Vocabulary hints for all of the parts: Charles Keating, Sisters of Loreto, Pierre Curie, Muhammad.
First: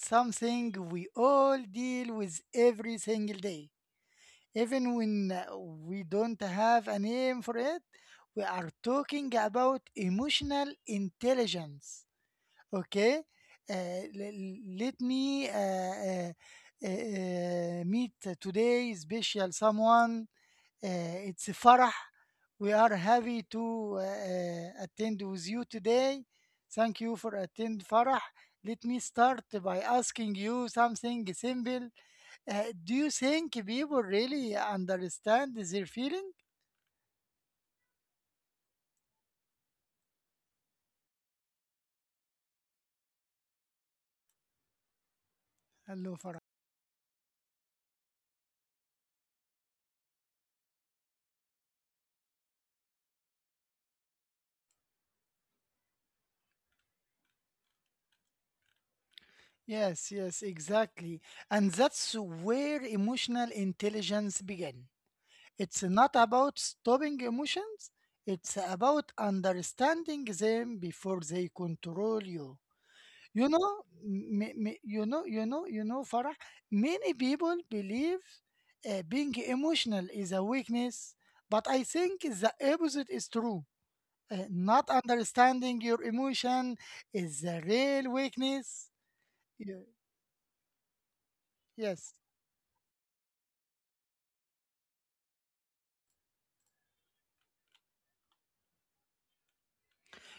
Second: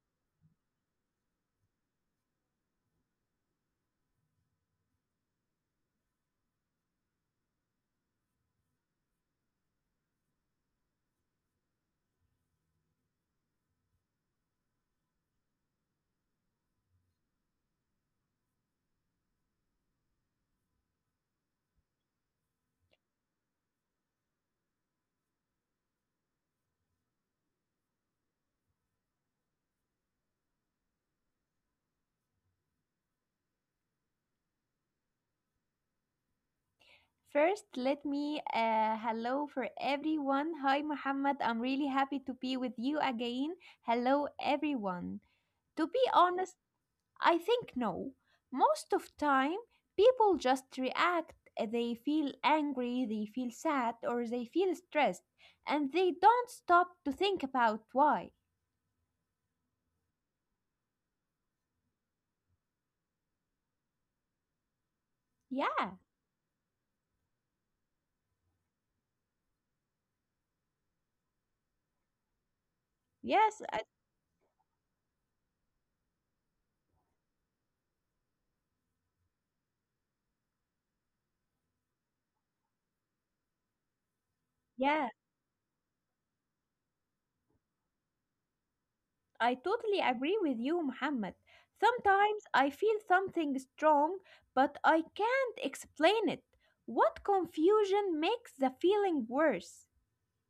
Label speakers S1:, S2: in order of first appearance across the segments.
S1: something we all deal with every single day. Even when we don't have a name for it, we are talking about emotional intelligence. Okay? Let me meet today special someone, it's a Farah. We are happy to attend with you today. Thank you for attend Farah. Let me start by asking you something simple. Do you think people really understand their feeling?
S2: First, let me hello for everyone. Hi, Muhammad. I'm really happy to be with you again. Hello, everyone. To be
S1: Hello, Farah.
S2: honest, I think no. Most of time, people just react. They feel angry, they feel sad, or they feel stressed, and they don't stop to think about why.
S1: Yes, yes, exactly. And that's where emotional intelligence begins. It's
S2: Yeah.
S1: not about stopping emotions, it's about understanding them before they control you. You
S2: Yes.
S1: know, m- m- you know, you know, you know, Farah, many people believe being emotional is a weakness, but I think the opposite is true. Not
S2: Yeah.
S1: understanding your emotion is a real weakness.
S2: I totally
S1: Ye-
S2: agree with you, Muhammad.
S1: Yes.
S2: Sometimes I feel something strong, but I can't explain it. What confusion makes the feeling worse?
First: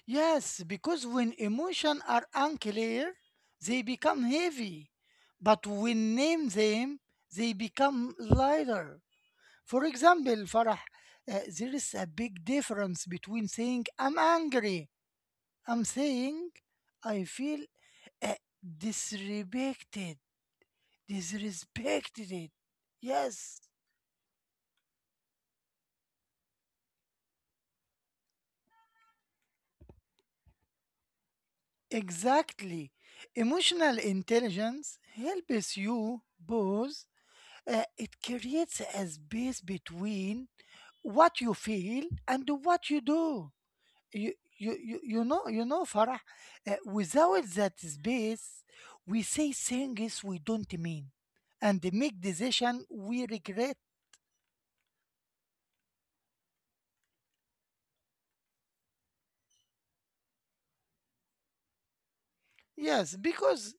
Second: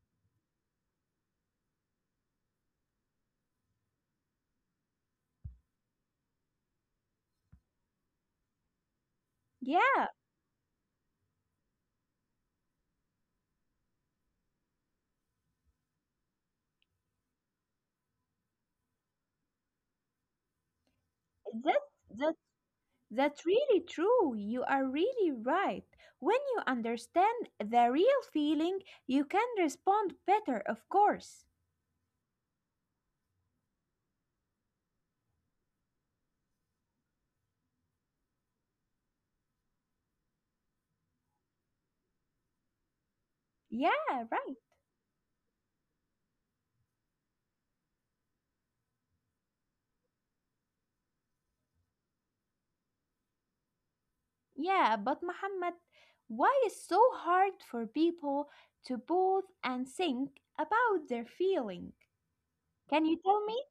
S1: Yes, because when emotions are unclear, they become heavy. But when name them, they become lighter. For
S2: Yeah,
S1: example, Farah, there is a big difference between saying I'm angry, I'm saying I feel uh, disrespected,
S2: that, that,
S1: disrespected.
S2: that's
S1: Yes,
S2: really true. You are really right. When you understand the real feeling, you can respond better, of course.
S1: exactly. Emotional intelligence helps you both. It creates a space between what you feel and what you do.
S2: Yeah,
S1: you
S2: right.
S1: you you you know you know Farah, without that space, we say things we don't mean, and make decision we regret.
S2: Yeah, but Muhammad, why is so hard for people to pause and think about their feeling? Can
S1: Yes,
S2: you tell me?
S1: because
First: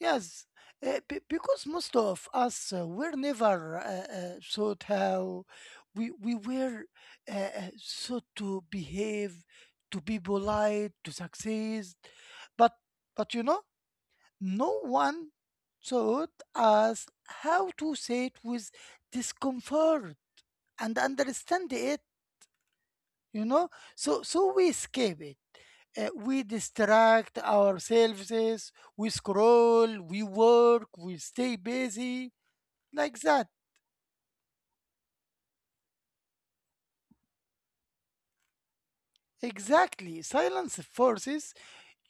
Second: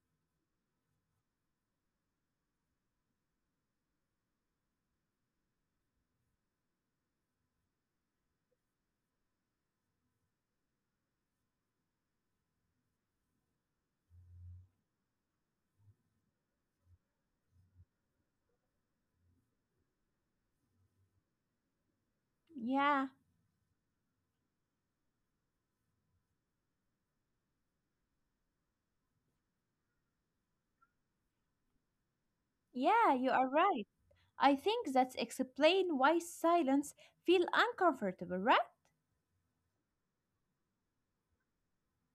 S1: yes, because most of us were never taught how we were uh, uh, taught to behave, to be polite, to succeed, but but you know, no one taught us how to sit with discomfort and understand it,
S2: Yeah,
S1: you know? So we escape it. We distract ourselves, we scroll, we work, we stay busy,
S2: yeah,
S1: like
S2: you are
S1: that.
S2: right. I think that's explain why silence feel uncomfortable, right?
S1: Exactly. Silence forces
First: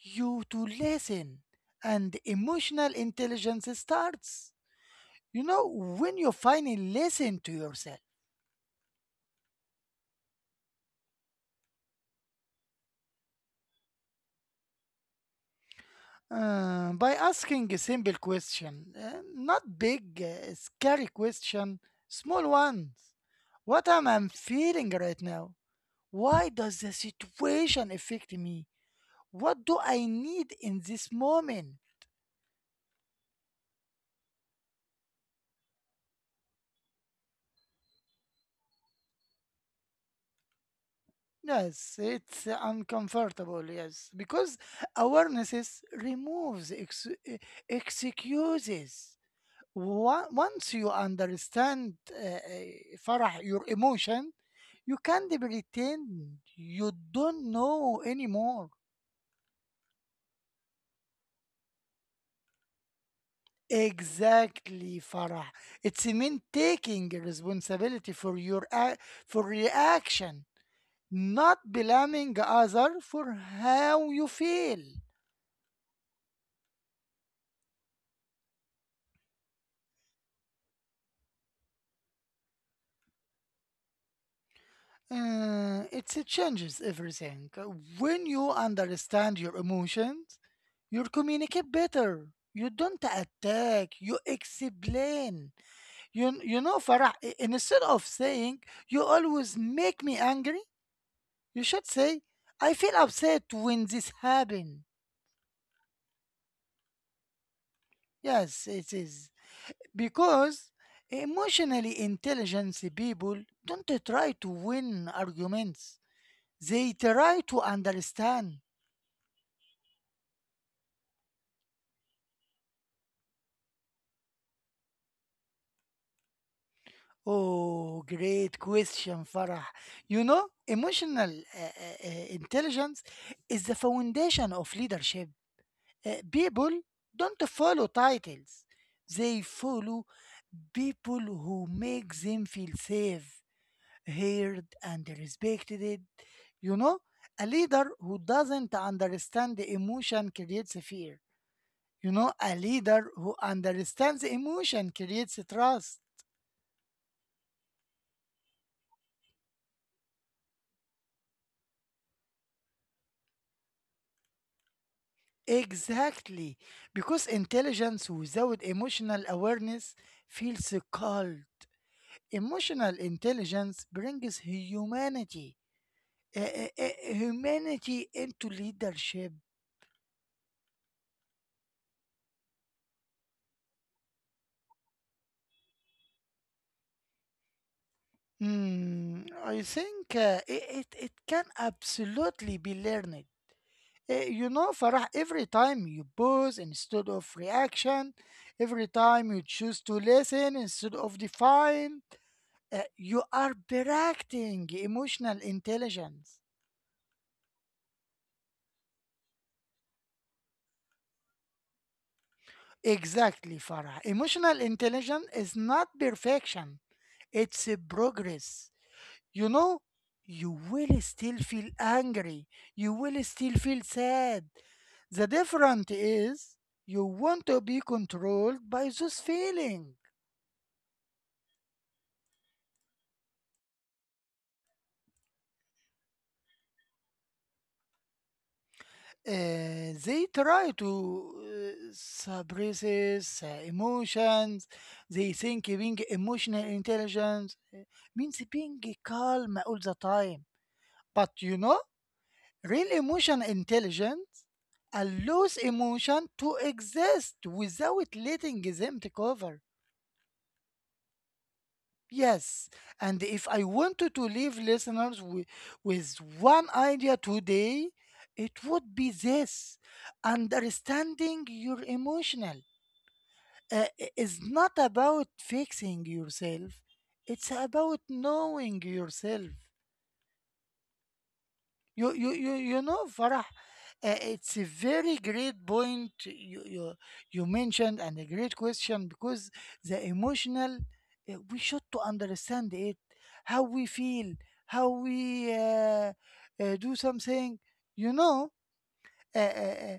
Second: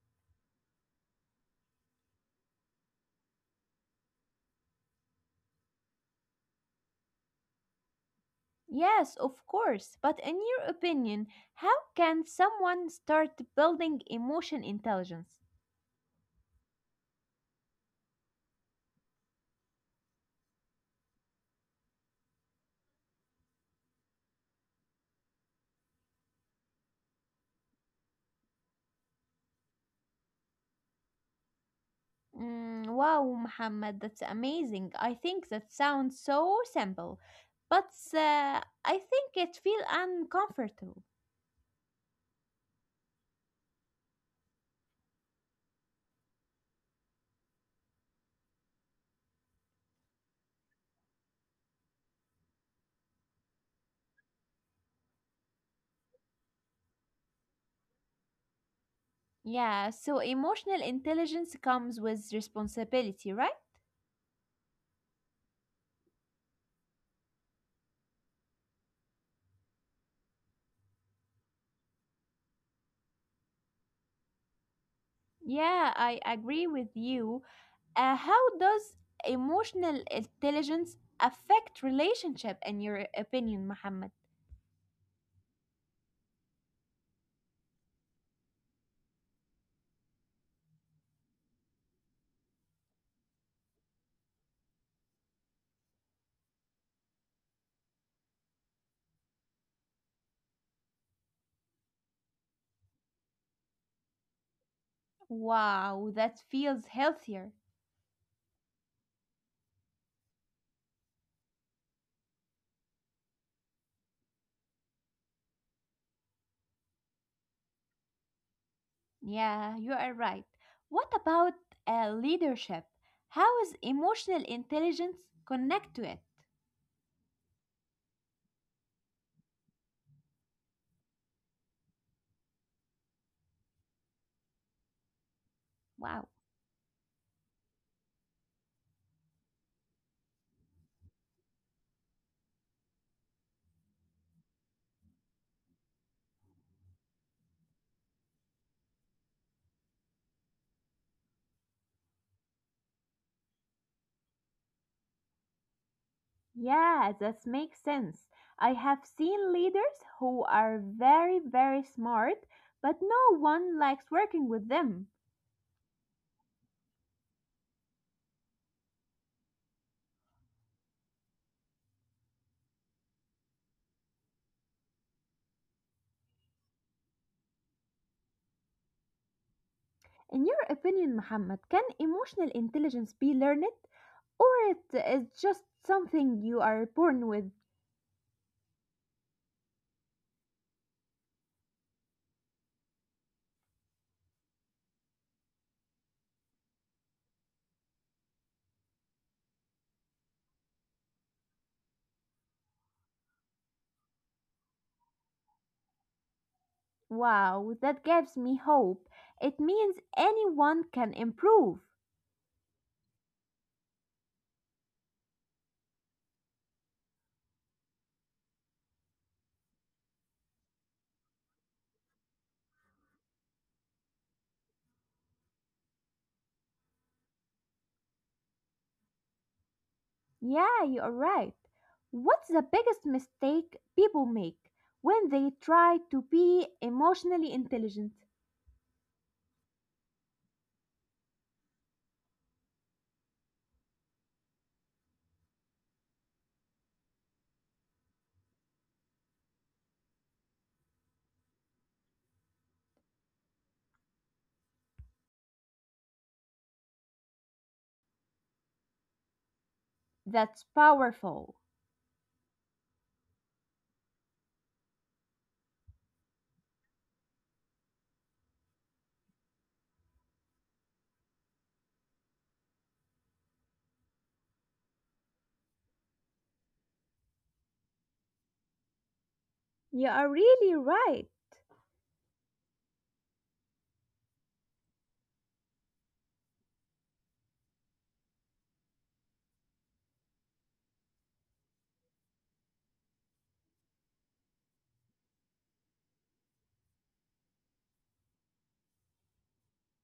S1: you to listen, and emotional intelligence starts, you know, when you finally listen to yourself.
S2: Yes, of course. But in your opinion, how can someone start building emotion intelligence?
S1: By asking a simple question, not big, scary question, small ones. What am I feeling right now? Why does the situation affect me? What do I need in this moment?
S2: Mm, wow, Muhammad, that's amazing. I think that sounds so simple, but uh, I think it feel uncomfortable.
S1: Yes, it's uncomfortable, yes, because awarenesses removes excuses. Once you understand Farah, your emotion, you can't pretend you don't know anymore.
S2: Yeah, so emotional intelligence comes with responsibility, right?
S1: Exactly, Farah. It's mean taking responsibility for your for reaction, not blaming other for how you feel.
S2: Yeah, I agree with you. How does emotional intelligence affect relationship in your opinion, Mohammed?
S1: It changes everything. When you understand your emotions, you communicate better. You don't attack, you explain. You know, Farah, instead of saying, you always make me angry, you should say, I feel upset when this happened.
S2: Wow, that feels healthier.
S1: Yes, it is. Because emotionally intelligent people don't try to win arguments, they try to understand.
S2: Yeah, you are right. What about leadership? How is emotional intelligence connect to it?
S1: Oh, great question, Farah. You know, emotional intelligence is the foundation of leadership.
S2: Wow.
S1: People don't follow titles, they follow people who make them feel safe, heard, and respected. You know, a leader who doesn't understand the emotion creates fear. You know, a leader who understands emotion creates trust.
S2: Yeah, that makes sense. I have seen leaders who are very, very smart, but no one likes working with them.
S1: Exactly, because intelligence without emotional awareness feels cold. Emotional intelligence brings humanity, humanity into leadership.
S2: In your opinion, Muhammad, can emotional intelligence be learned or it is just something you are born with?
S1: Hmm, I think it can absolutely be learned. You know, Farah, every time you pause instead of reaction, every time you choose to listen instead of define, you are practicing emotional intelligence.
S2: Wow, that gives me hope. It means anyone can improve.
S1: Exactly, Farah. Emotional intelligence is not perfection, it's a progress. You know, you will still feel angry, you will still feel sad. The difference is you want to be controlled by those feelings.
S2: Yeah, you are right. What's the biggest mistake people make when they try to be emotionally intelligent?
S1: They try to suppress emotions. They think being emotional intelligence means being calm all the time. But you know, real emotional intelligence allows emotion to exist without letting them take over.
S2: That's powerful.
S1: Yes, and if I wanted to leave listeners with one idea today, it would be this: understanding your emotional is not about fixing yourself, it's about knowing yourself.
S2: You are really right.
S1: You know, Farah, it's a very great point you mentioned and a great question because the emotional, we should to understand it, how we feel, how we do something. You know, uh, uh, uh,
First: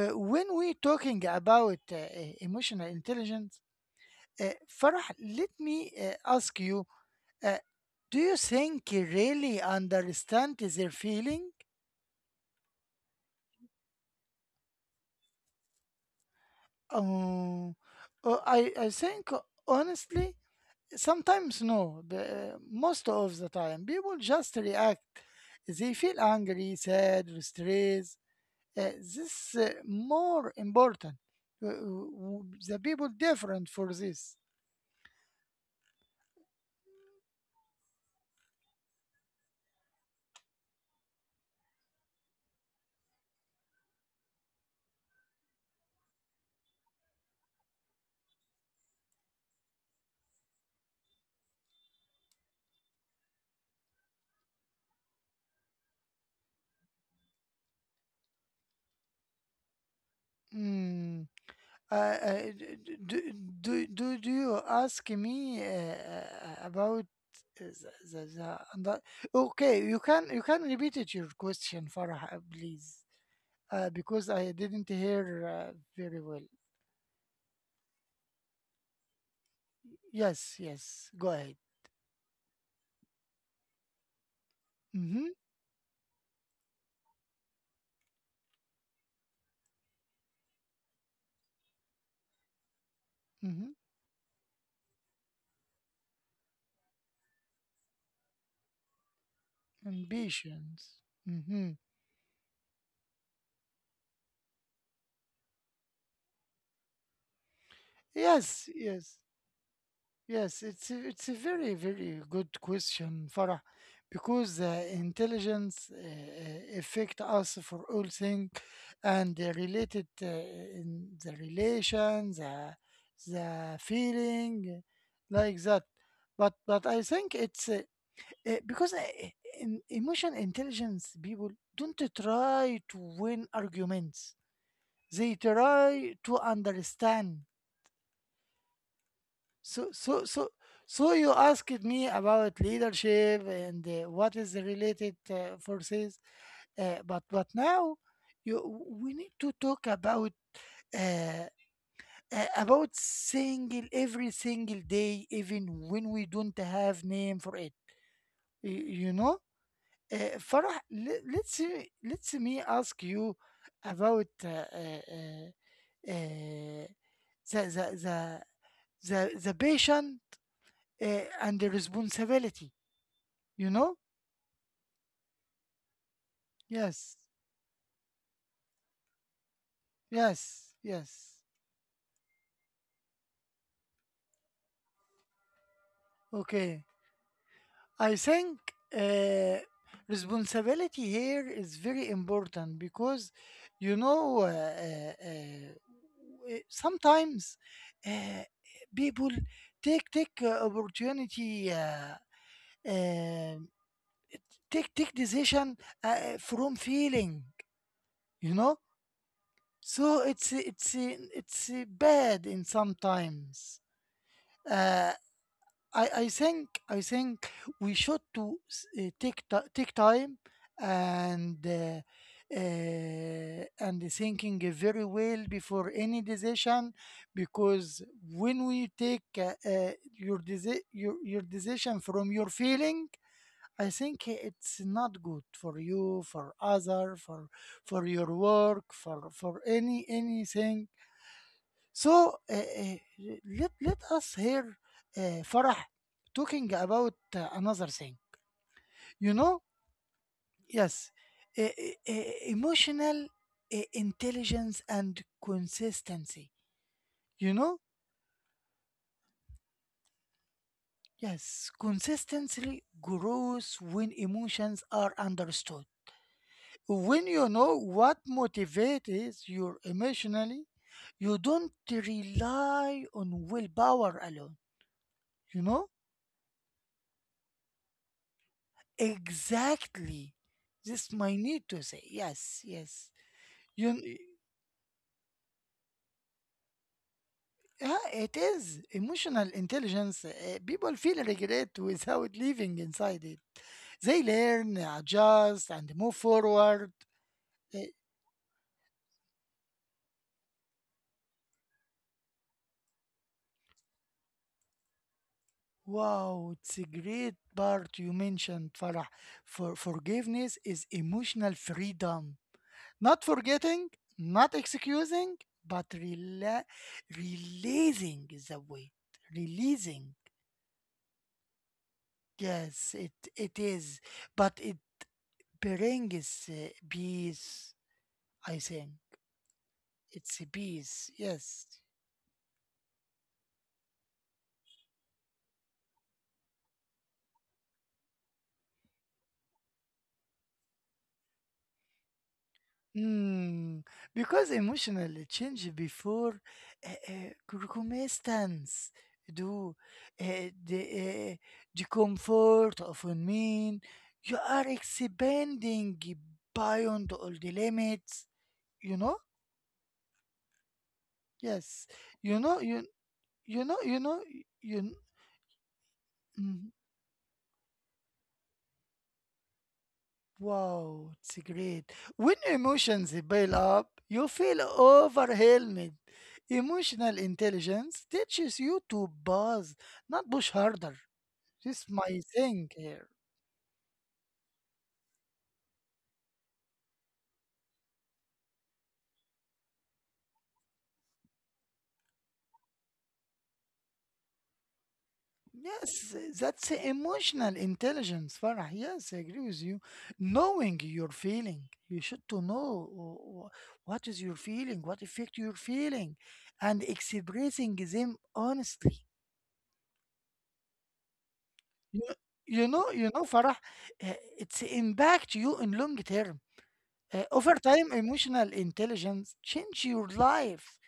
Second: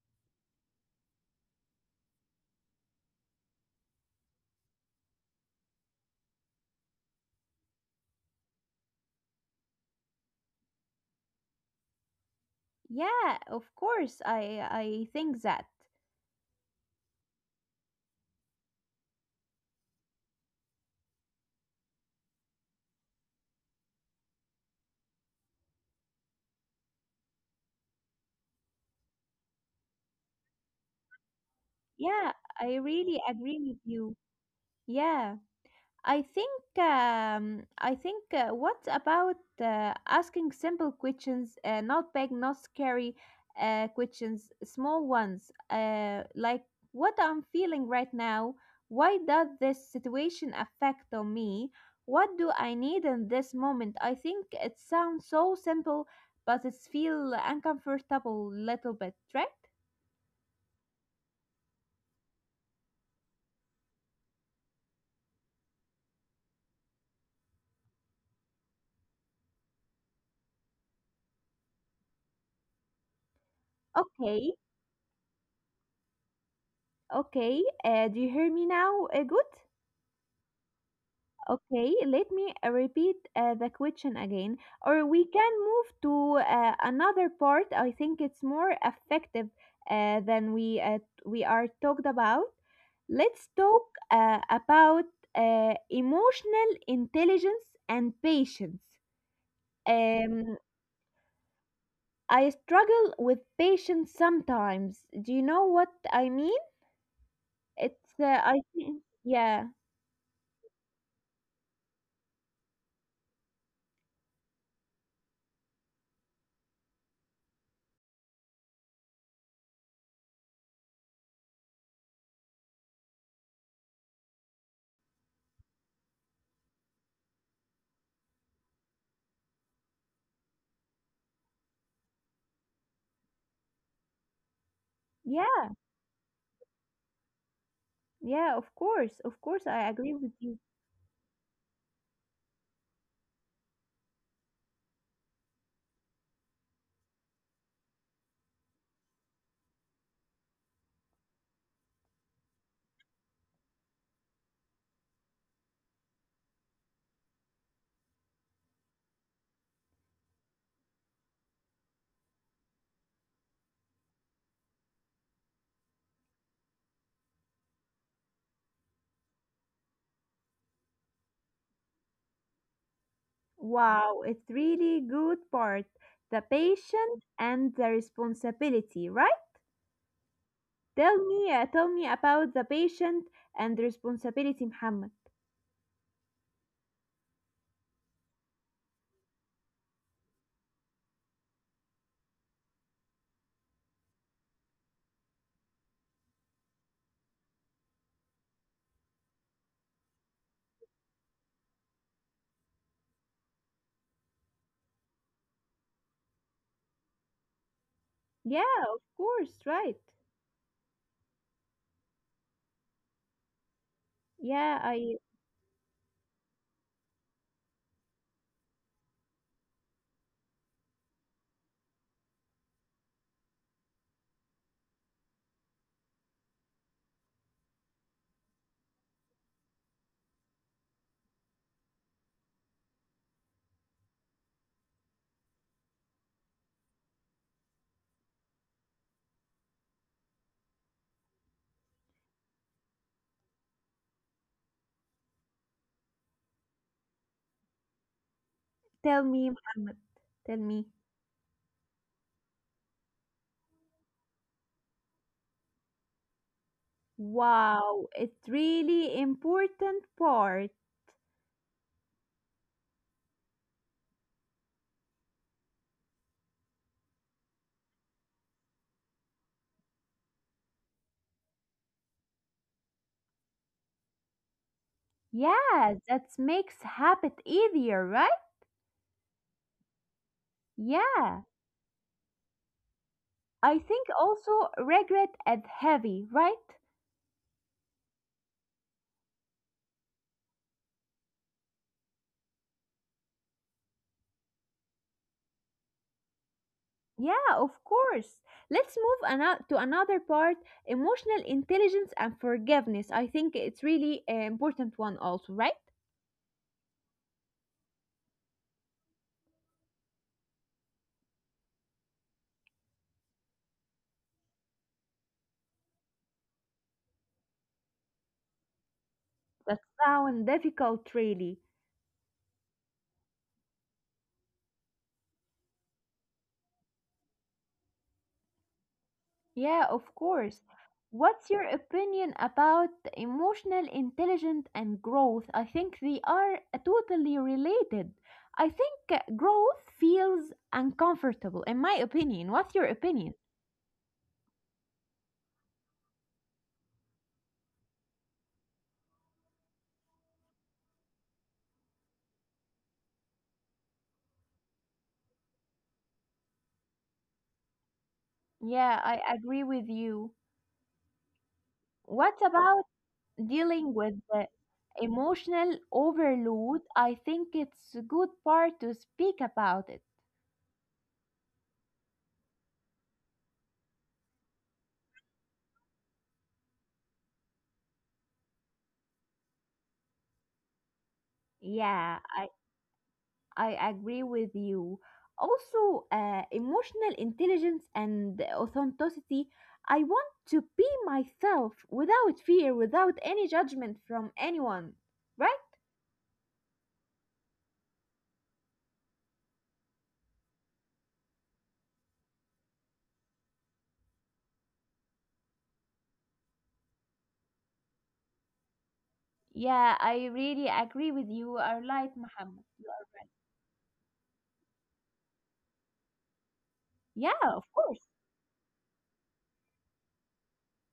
S1: uh, when we talking about emotional intelligence, Farah, let me ask you. Uh, do you think you really understand their feeling?
S2: Yeah, of course. I think that.
S1: Um, I think honestly, sometimes no. Most of the time, people just react. They feel angry, sad, or stressed. This more important.
S2: Yeah,
S1: The
S2: I
S1: people
S2: really agree
S1: different
S2: with
S1: for
S2: you.
S1: this.
S2: Yeah. I think what about asking simple questions, not big, not scary questions, small ones, like what I'm feeling right now. Why does this situation affect on me? What do I need in this moment? I think it sounds so simple, but it feel uncomfortable little bit, right?
S1: Mm. Uh, uh, d- d- do, do you ask me about uh, the, the, the, and the- okay, you can, you can repeat it your question Farah please, because I
S2: Okay,
S1: didn't hear very well.
S2: okay. Do you hear me now? Good.
S1: Yes, yes. Go ahead.
S2: Okay, let me repeat the question again, or
S1: Mm-hmm,
S2: we can move to another part. I think it's more effective than we we are talked about. Let's
S1: mm-hmm.
S2: talk about emotional intelligence and patience. Um,
S1: Ambitions. Mm-hmm.
S2: I struggle with patience sometimes. Do you know what I mean? It's I
S1: Yes,
S2: think
S1: yes,
S2: yeah,
S1: yes. It's a very very good question, Farah, because intelligence affect us for all things, and they related in the relations, the feeling, like that. But I think it's because in emotional intelligence people don't try to win arguments, they
S2: yeah,
S1: try to understand.
S2: yeah. Of course,
S1: so
S2: I agree
S1: so
S2: with
S1: so
S2: you.
S1: so you asked me about leadership and what is the related forces, but now you we need to talk uh, about single every single day even when we don't have name for it. You know, Farah, le- let's me ask you about uh, the the the the patient, uh, and the responsibility. You know?
S2: Wow, it's really good part. The
S1: Yes,
S2: patient and the responsibility, right?
S1: yes,
S2: Tell
S1: yes.
S2: me, uh, tell me about the patient and the responsibility, Muhammad.
S1: Okay. I think uh, responsibility here is very important because you know sometimes uh, people take opportunity, uh, take decision from feeling, you
S2: Yeah,
S1: know,
S2: of course, right.
S1: so it's, it's bad in sometimes.
S2: Yeah,
S1: Uh,
S2: I
S1: I think we should to take time and uh, and thinking very well before any decision, because when we take your decision from your feeling, I think it's not good for you, for other, for your work, for any anything. So let let us hear Farah talking about another thing.
S2: tell
S1: You
S2: me,
S1: know,
S2: Muhammad. Tell me.
S1: yes, uh, uh, uh, emotional intelligence and consistency. You know,
S2: Wow, it's really important part.
S1: yes, consistency grows when emotions are understood. When you know what motivates you emotionally, you don't rely on willpower alone. You know.
S2: Yeah, that makes habit easier, right?
S1: Exactly. This my
S2: Yeah.
S1: need to say. Yes, yes.
S2: I think
S1: You,
S2: also regret is heavy, right?
S1: yeah, it is emotional intelligence. People feel regret without living inside it. They learn, adjust, and move forward.
S2: Yeah,
S1: Uh,
S2: of course. Let's move to another part, emotional intelligence and forgiveness. I think it's really an important one, also, right?
S1: wow, it's a great part you mentioned, Farah. For forgiveness is emotional freedom. Not forgetting, not excusing, but releasing is the way.
S2: That
S1: Releasing.
S2: sounds difficult, really.
S1: Yes, it is, but it brings peace. I think
S2: Yeah, of
S1: it's a
S2: course.
S1: peace.
S2: What's your
S1: Yes.
S2: opinion about emotional intelligence and growth? I think they are totally related. I think growth feels uncomfortable, in my opinion. What's your opinion?
S1: Mm, because emotional change before circumstance do uh, the uh, the comfort of a mean you are expanding beyond all the limits. You
S2: Yeah,
S1: know.
S2: I agree with you.
S1: Yes.
S2: What
S1: You know. You
S2: about
S1: you know.
S2: dealing
S1: You
S2: with
S1: know.
S2: the
S1: You.
S2: emotional
S1: Mm,
S2: overload? I think it's a good part to speak about it.
S1: wow, it's great. When emotions build up, you feel overwhelmed. Emotional intelligence teaches you to pause, not push harder. This is my
S2: Yeah, I,
S1: thing here.
S2: I agree with you. Also, emotional intelligence and authenticity. I want to be myself without fear, without any judgment from anyone, right?
S1: Yes, that's emotional intelligence, Farah. Yes, I agree with you. Knowing your feeling, you should to know what is your feeling, what effect you're feeling, and expressing them honestly.
S2: Yeah, I really agree with you,
S1: You
S2: Arlight Muhammad.
S1: you know, Farah, it's impact you in long term.
S2: Yeah,
S1: Over
S2: of
S1: time,
S2: course.
S1: emotional intelligence change your life.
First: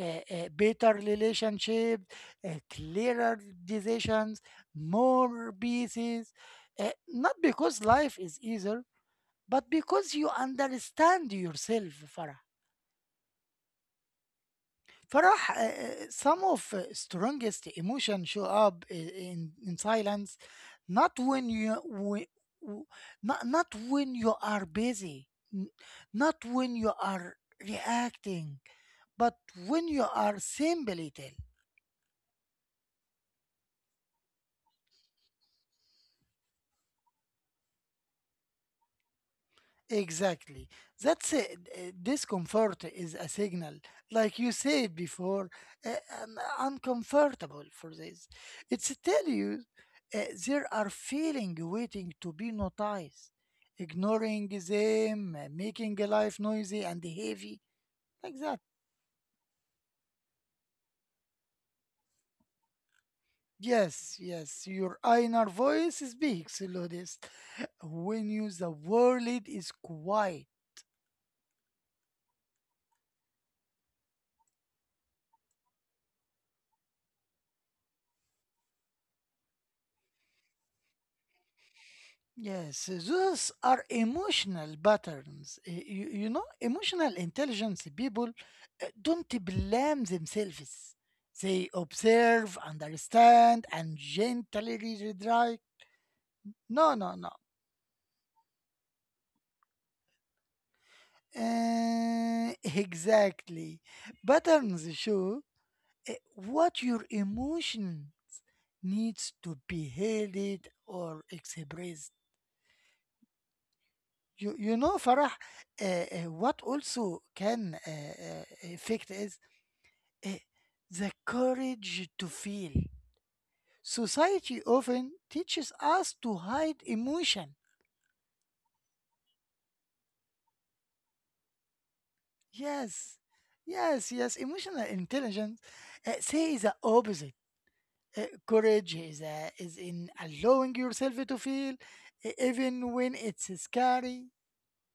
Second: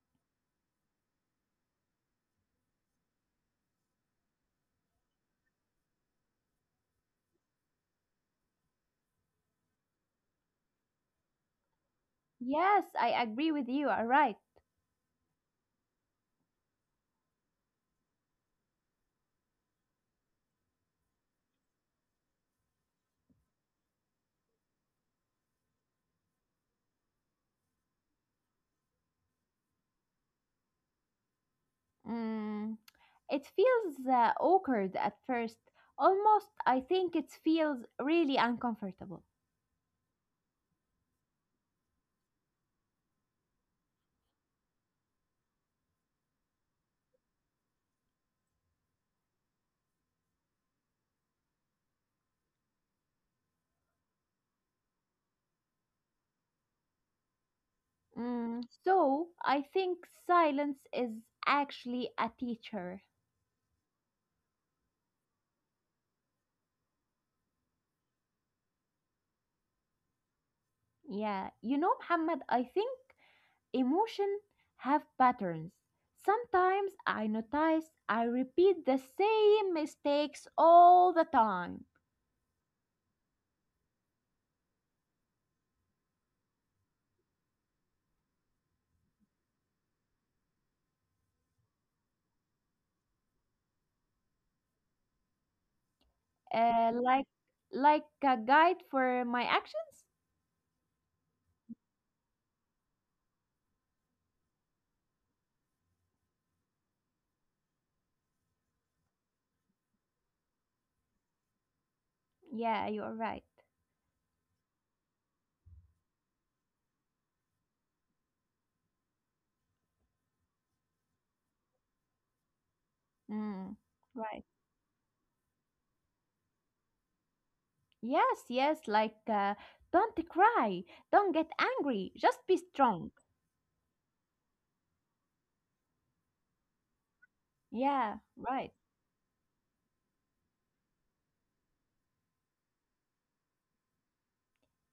S1: Better relationship, clearer decisions, more pieces. Not because life is easier, but because you understand yourself, Farah.
S2: Yes, I agree with you. All right.
S1: Farah, some of strongest emotion show up in silence, not when you whe- w- not not when you are busy, n- not when you are reacting, but when you are simply still.
S2: Mm, it feels awkward at first. Almost, I think it feels really uncomfortable.
S1: Exactly. That's it. Discomfort is a signal, like you said before, uh, I'm uncomfortable for this. It's tell you uh, there are feeling waiting to be noticed, ignoring them, making life noisy and heavy, like that.
S2: So, I think silence is actually a teacher.
S1: Yes, yes, your inner voice speaks, Lodis. When you the world is quiet.
S2: Yeah. You know, Muhammad, I think emotion have patterns. Sometimes I notice I repeat the same mistakes all the time.
S1: Yes, those are emotional patterns. You know, emotional intelligence people don't blame themselves. They observe, understand, and gently rewrite.
S2: Uh,
S1: No, no,
S2: like
S1: no.
S2: like a guide for my actions?
S1: Exactly. Patterns show what your emotion needs to be held or expressed.
S2: Yeah, you are right.
S1: You know, Farah, what also can affect is eh, the courage to feel.
S2: Mm, right.
S1: Society often teaches us to hide emotion.
S2: Yes, yes, like don't cry, don't get angry, just be strong.
S1: Yes, yes, yes. Emotional intelligence say the opposite.
S2: Yeah,
S1: Uh,
S2: right.
S1: courage is, uh, is in allowing yourself to feel, even when it's scary.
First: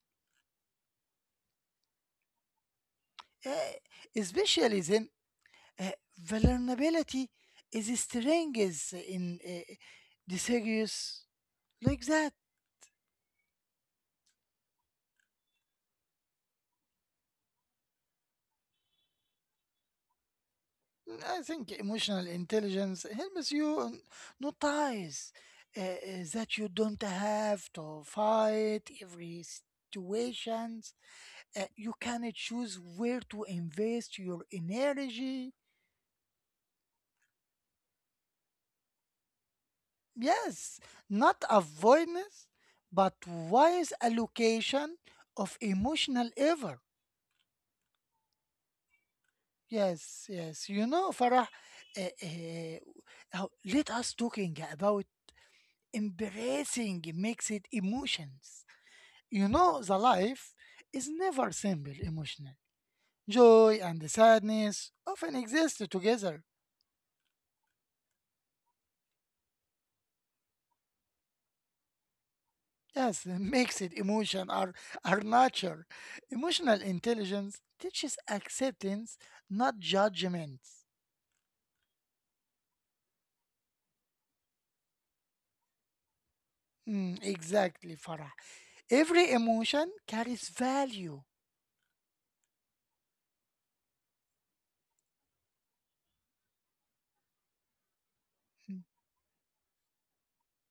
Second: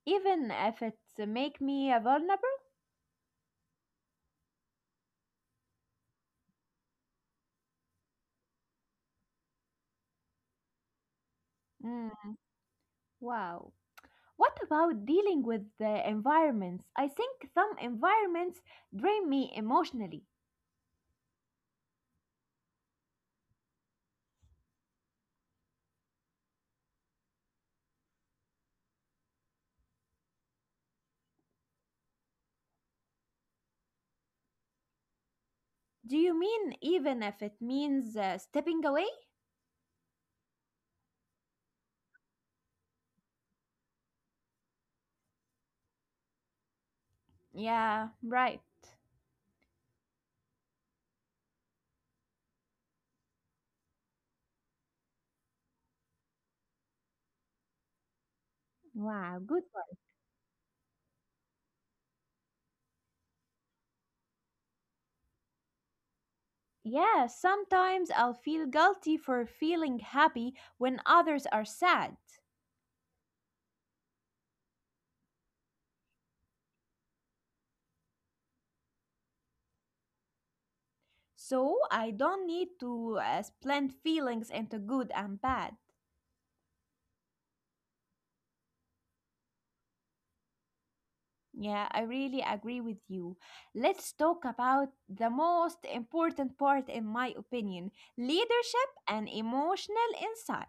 S2: Even if it's make me vulnerable?
S1: Uh, Especially then, uh, vulnerability is strength in the serious, like
S2: Mm,
S1: that.
S2: wow. What about dealing with the environments? I think some environments drain me emotionally.
S1: I think emotional intelligence helps you notice that you don't have to fight every situations. You can choose where to invest your energy.
S2: Do you mean even if it means stepping away?
S1: Yes, not avoidance, but wise allocation of emotional effort.
S2: Yeah, right.
S1: Yes, yes. You know, Farah, uh, uh, let us talking about embracing mixed emotions.
S2: Wow,
S1: You
S2: good.
S1: know, the life is never simple emotionally. Joy and sadness often exist together.
S2: Yeah, sometimes I'll feel guilty for feeling happy when others are sad.
S1: Yes, mixed emotion are nature. Emotional intelligence teaches acceptance, not judgment.
S2: So I don't need to split feelings into good and bad.
S1: Mm, exactly, Farah. Every emotion carries value.
S2: Yeah, I really agree with you. Let's talk about the most important part, in my opinion,
S1: Mm.
S2: leadership and emotional insight.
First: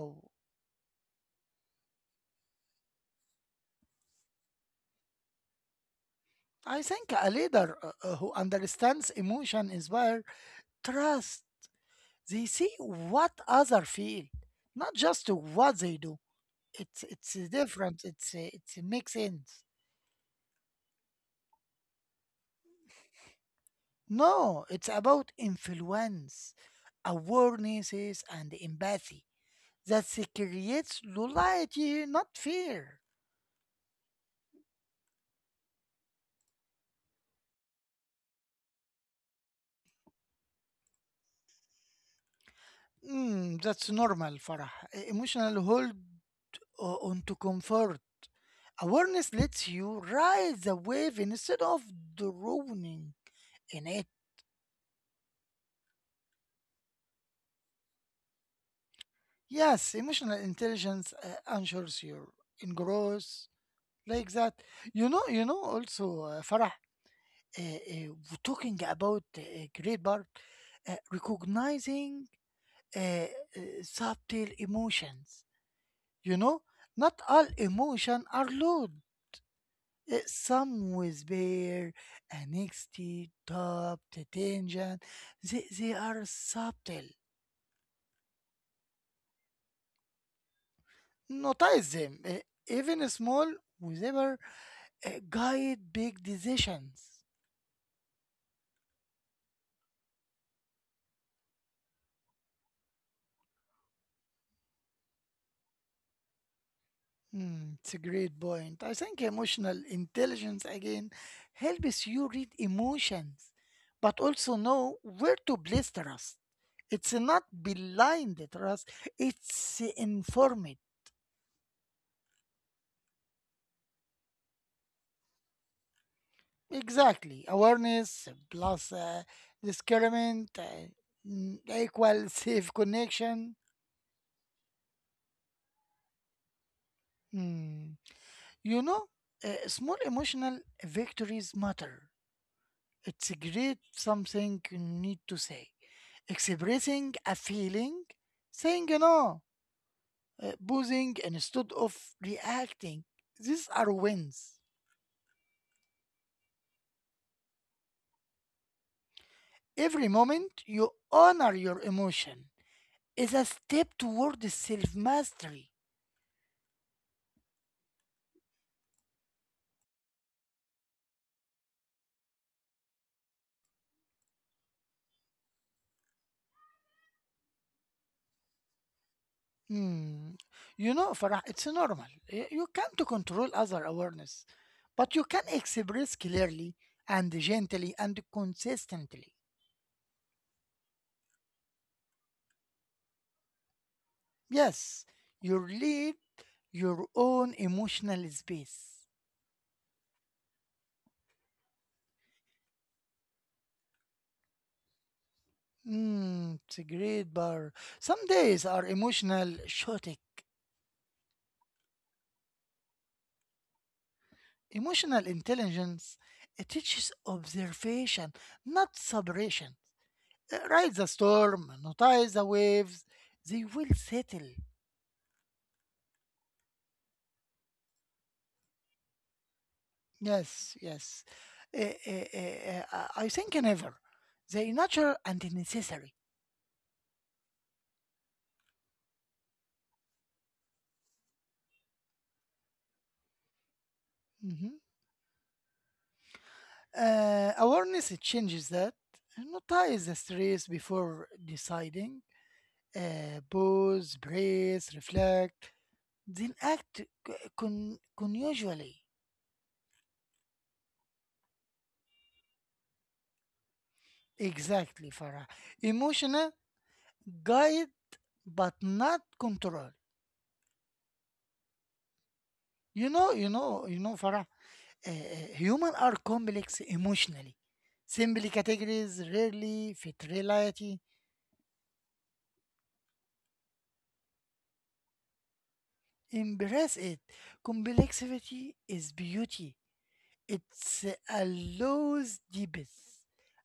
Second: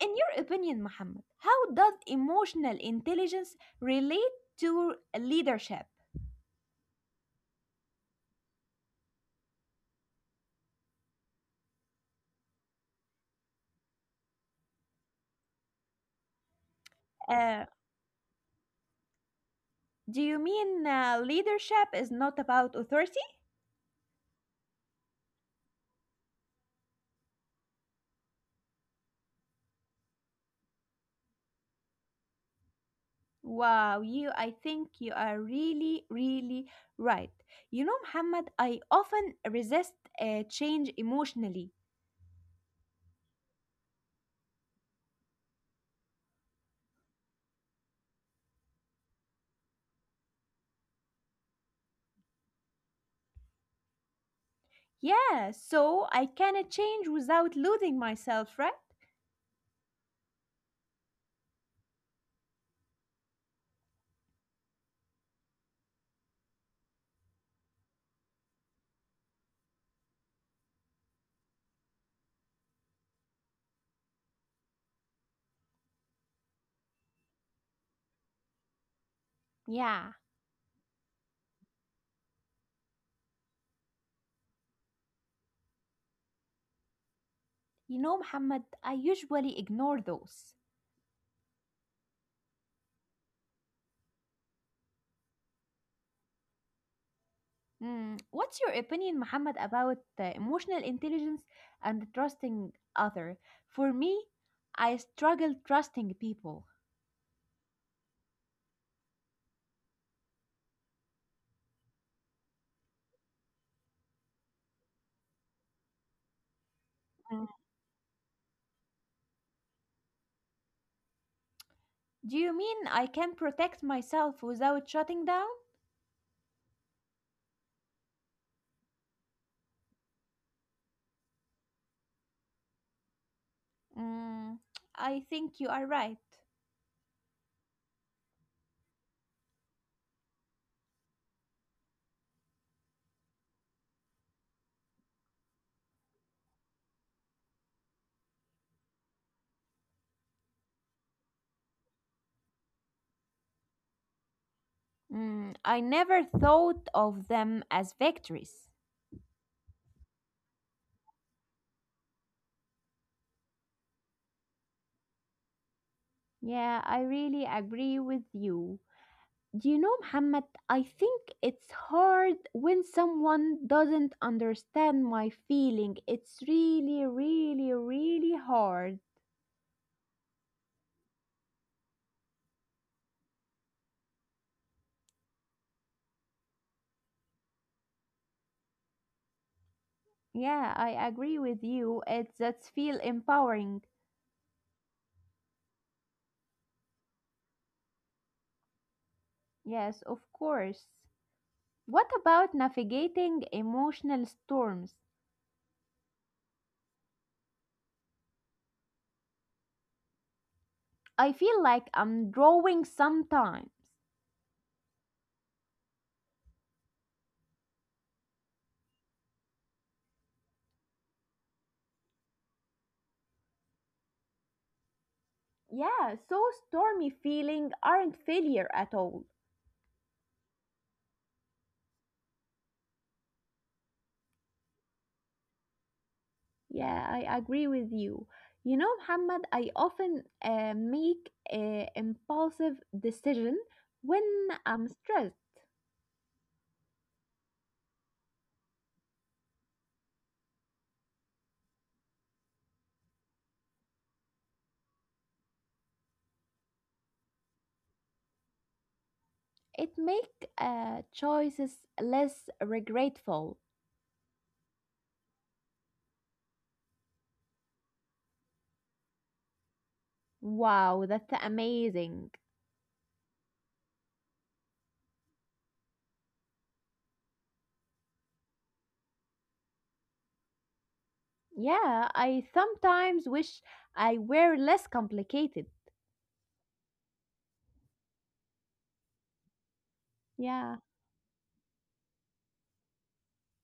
S2: In your opinion, Mohammed, how does emotional intelligence relate to leadership?
S1: I think a leader who understands emotion inspires trust. They see what other feel, not just what they do. It's
S2: Uh,
S1: different. It's makes sense.
S2: do you mean leadership is not about authority?
S1: No, it's about influence, awarenesses, and empathy. That creates loyalty, not fear.
S2: Wow, I think you are really, really right. You know, Muhammad, I often resist change emotionally.
S1: Mm, that's normal, Farah. Emotional hold onto comfort. Awareness lets you ride the wave instead of drowning in it.
S2: Yeah, so I cannot change without losing myself, right?
S1: Yes, emotional intelligence ensures your in growth like that. You know, you know. Also, Farah, talking about great part, recognizing uh, uh, subtle emotions. You know, not all emotion are loud.
S2: Yeah.
S1: Some with bear, anxiety, doubt, tension. They are subtle.
S2: You know, Muhammad, I usually ignore those.
S1: Notice them, even small, whatever guide big decisions.
S2: What's your opinion, Muhammad, about emotional intelligence and trusting other? For me, I struggle trusting people.
S1: Hmm, it's a great point. I think emotional intelligence again helps you read emotions, but also know where to place trust. It's not
S2: Mm.
S1: blind trust, it's informed.
S2: Do you mean I can protect myself without shutting down?
S1: Exactly. Awareness plus discernment equals safe connection.
S2: Mm, I think you are right.
S1: Hmm. You know, small emotional victories matter. It's a great something you need to say. Expressing a feeling, saying no, posing instead of reacting. These are wins.
S2: I never thought of them as victories.
S1: Every moment you honor your emotion is a step toward self mastery.
S2: Yeah, I really agree with you. Do you know, Muhammad? I think it's hard when someone doesn't understand my feeling. It's really, really, really hard.
S1: Hmm. You know, Farah, it's normal. You can't control other awareness, but you can express clearly and gently and consistently.
S2: Yeah, I agree with you. It's that's feel empowering.
S1: Yes, you lead your own emotional space.
S2: Yes, of course. What about navigating emotional storms?
S1: Mm, it's a great bar. Some days are emotional shooting.
S2: I feel like I'm drawing sometimes.
S1: Emotional intelligence it teaches observation, not separation. Ride the storm, notice the waves, they will settle.
S2: Yeah, so stormy feeling aren't failure at all.
S1: Yes, yes. I think never. They natural and necessary.
S2: Yeah, I agree with you. You know, Muhammad, I often make impulsive decision when
S1: Mhm.
S2: I'm stressed.
S1: Awareness it changes that. Notice the stress before deciding. Pause, brace, reflect, then act unusually.
S2: It make choices less regretful.
S1: Exactly, Farah. Emotional guide, but not control.
S2: Wow, that's amazing.
S1: You know, Farah. Human are complex emotionally. Simple categories rarely fit reality.
S2: Yeah, I sometimes wish I were less complicated.
S1: Embrace it. Complexity is beauty.
S2: Yeah.
S1: It's allows deepest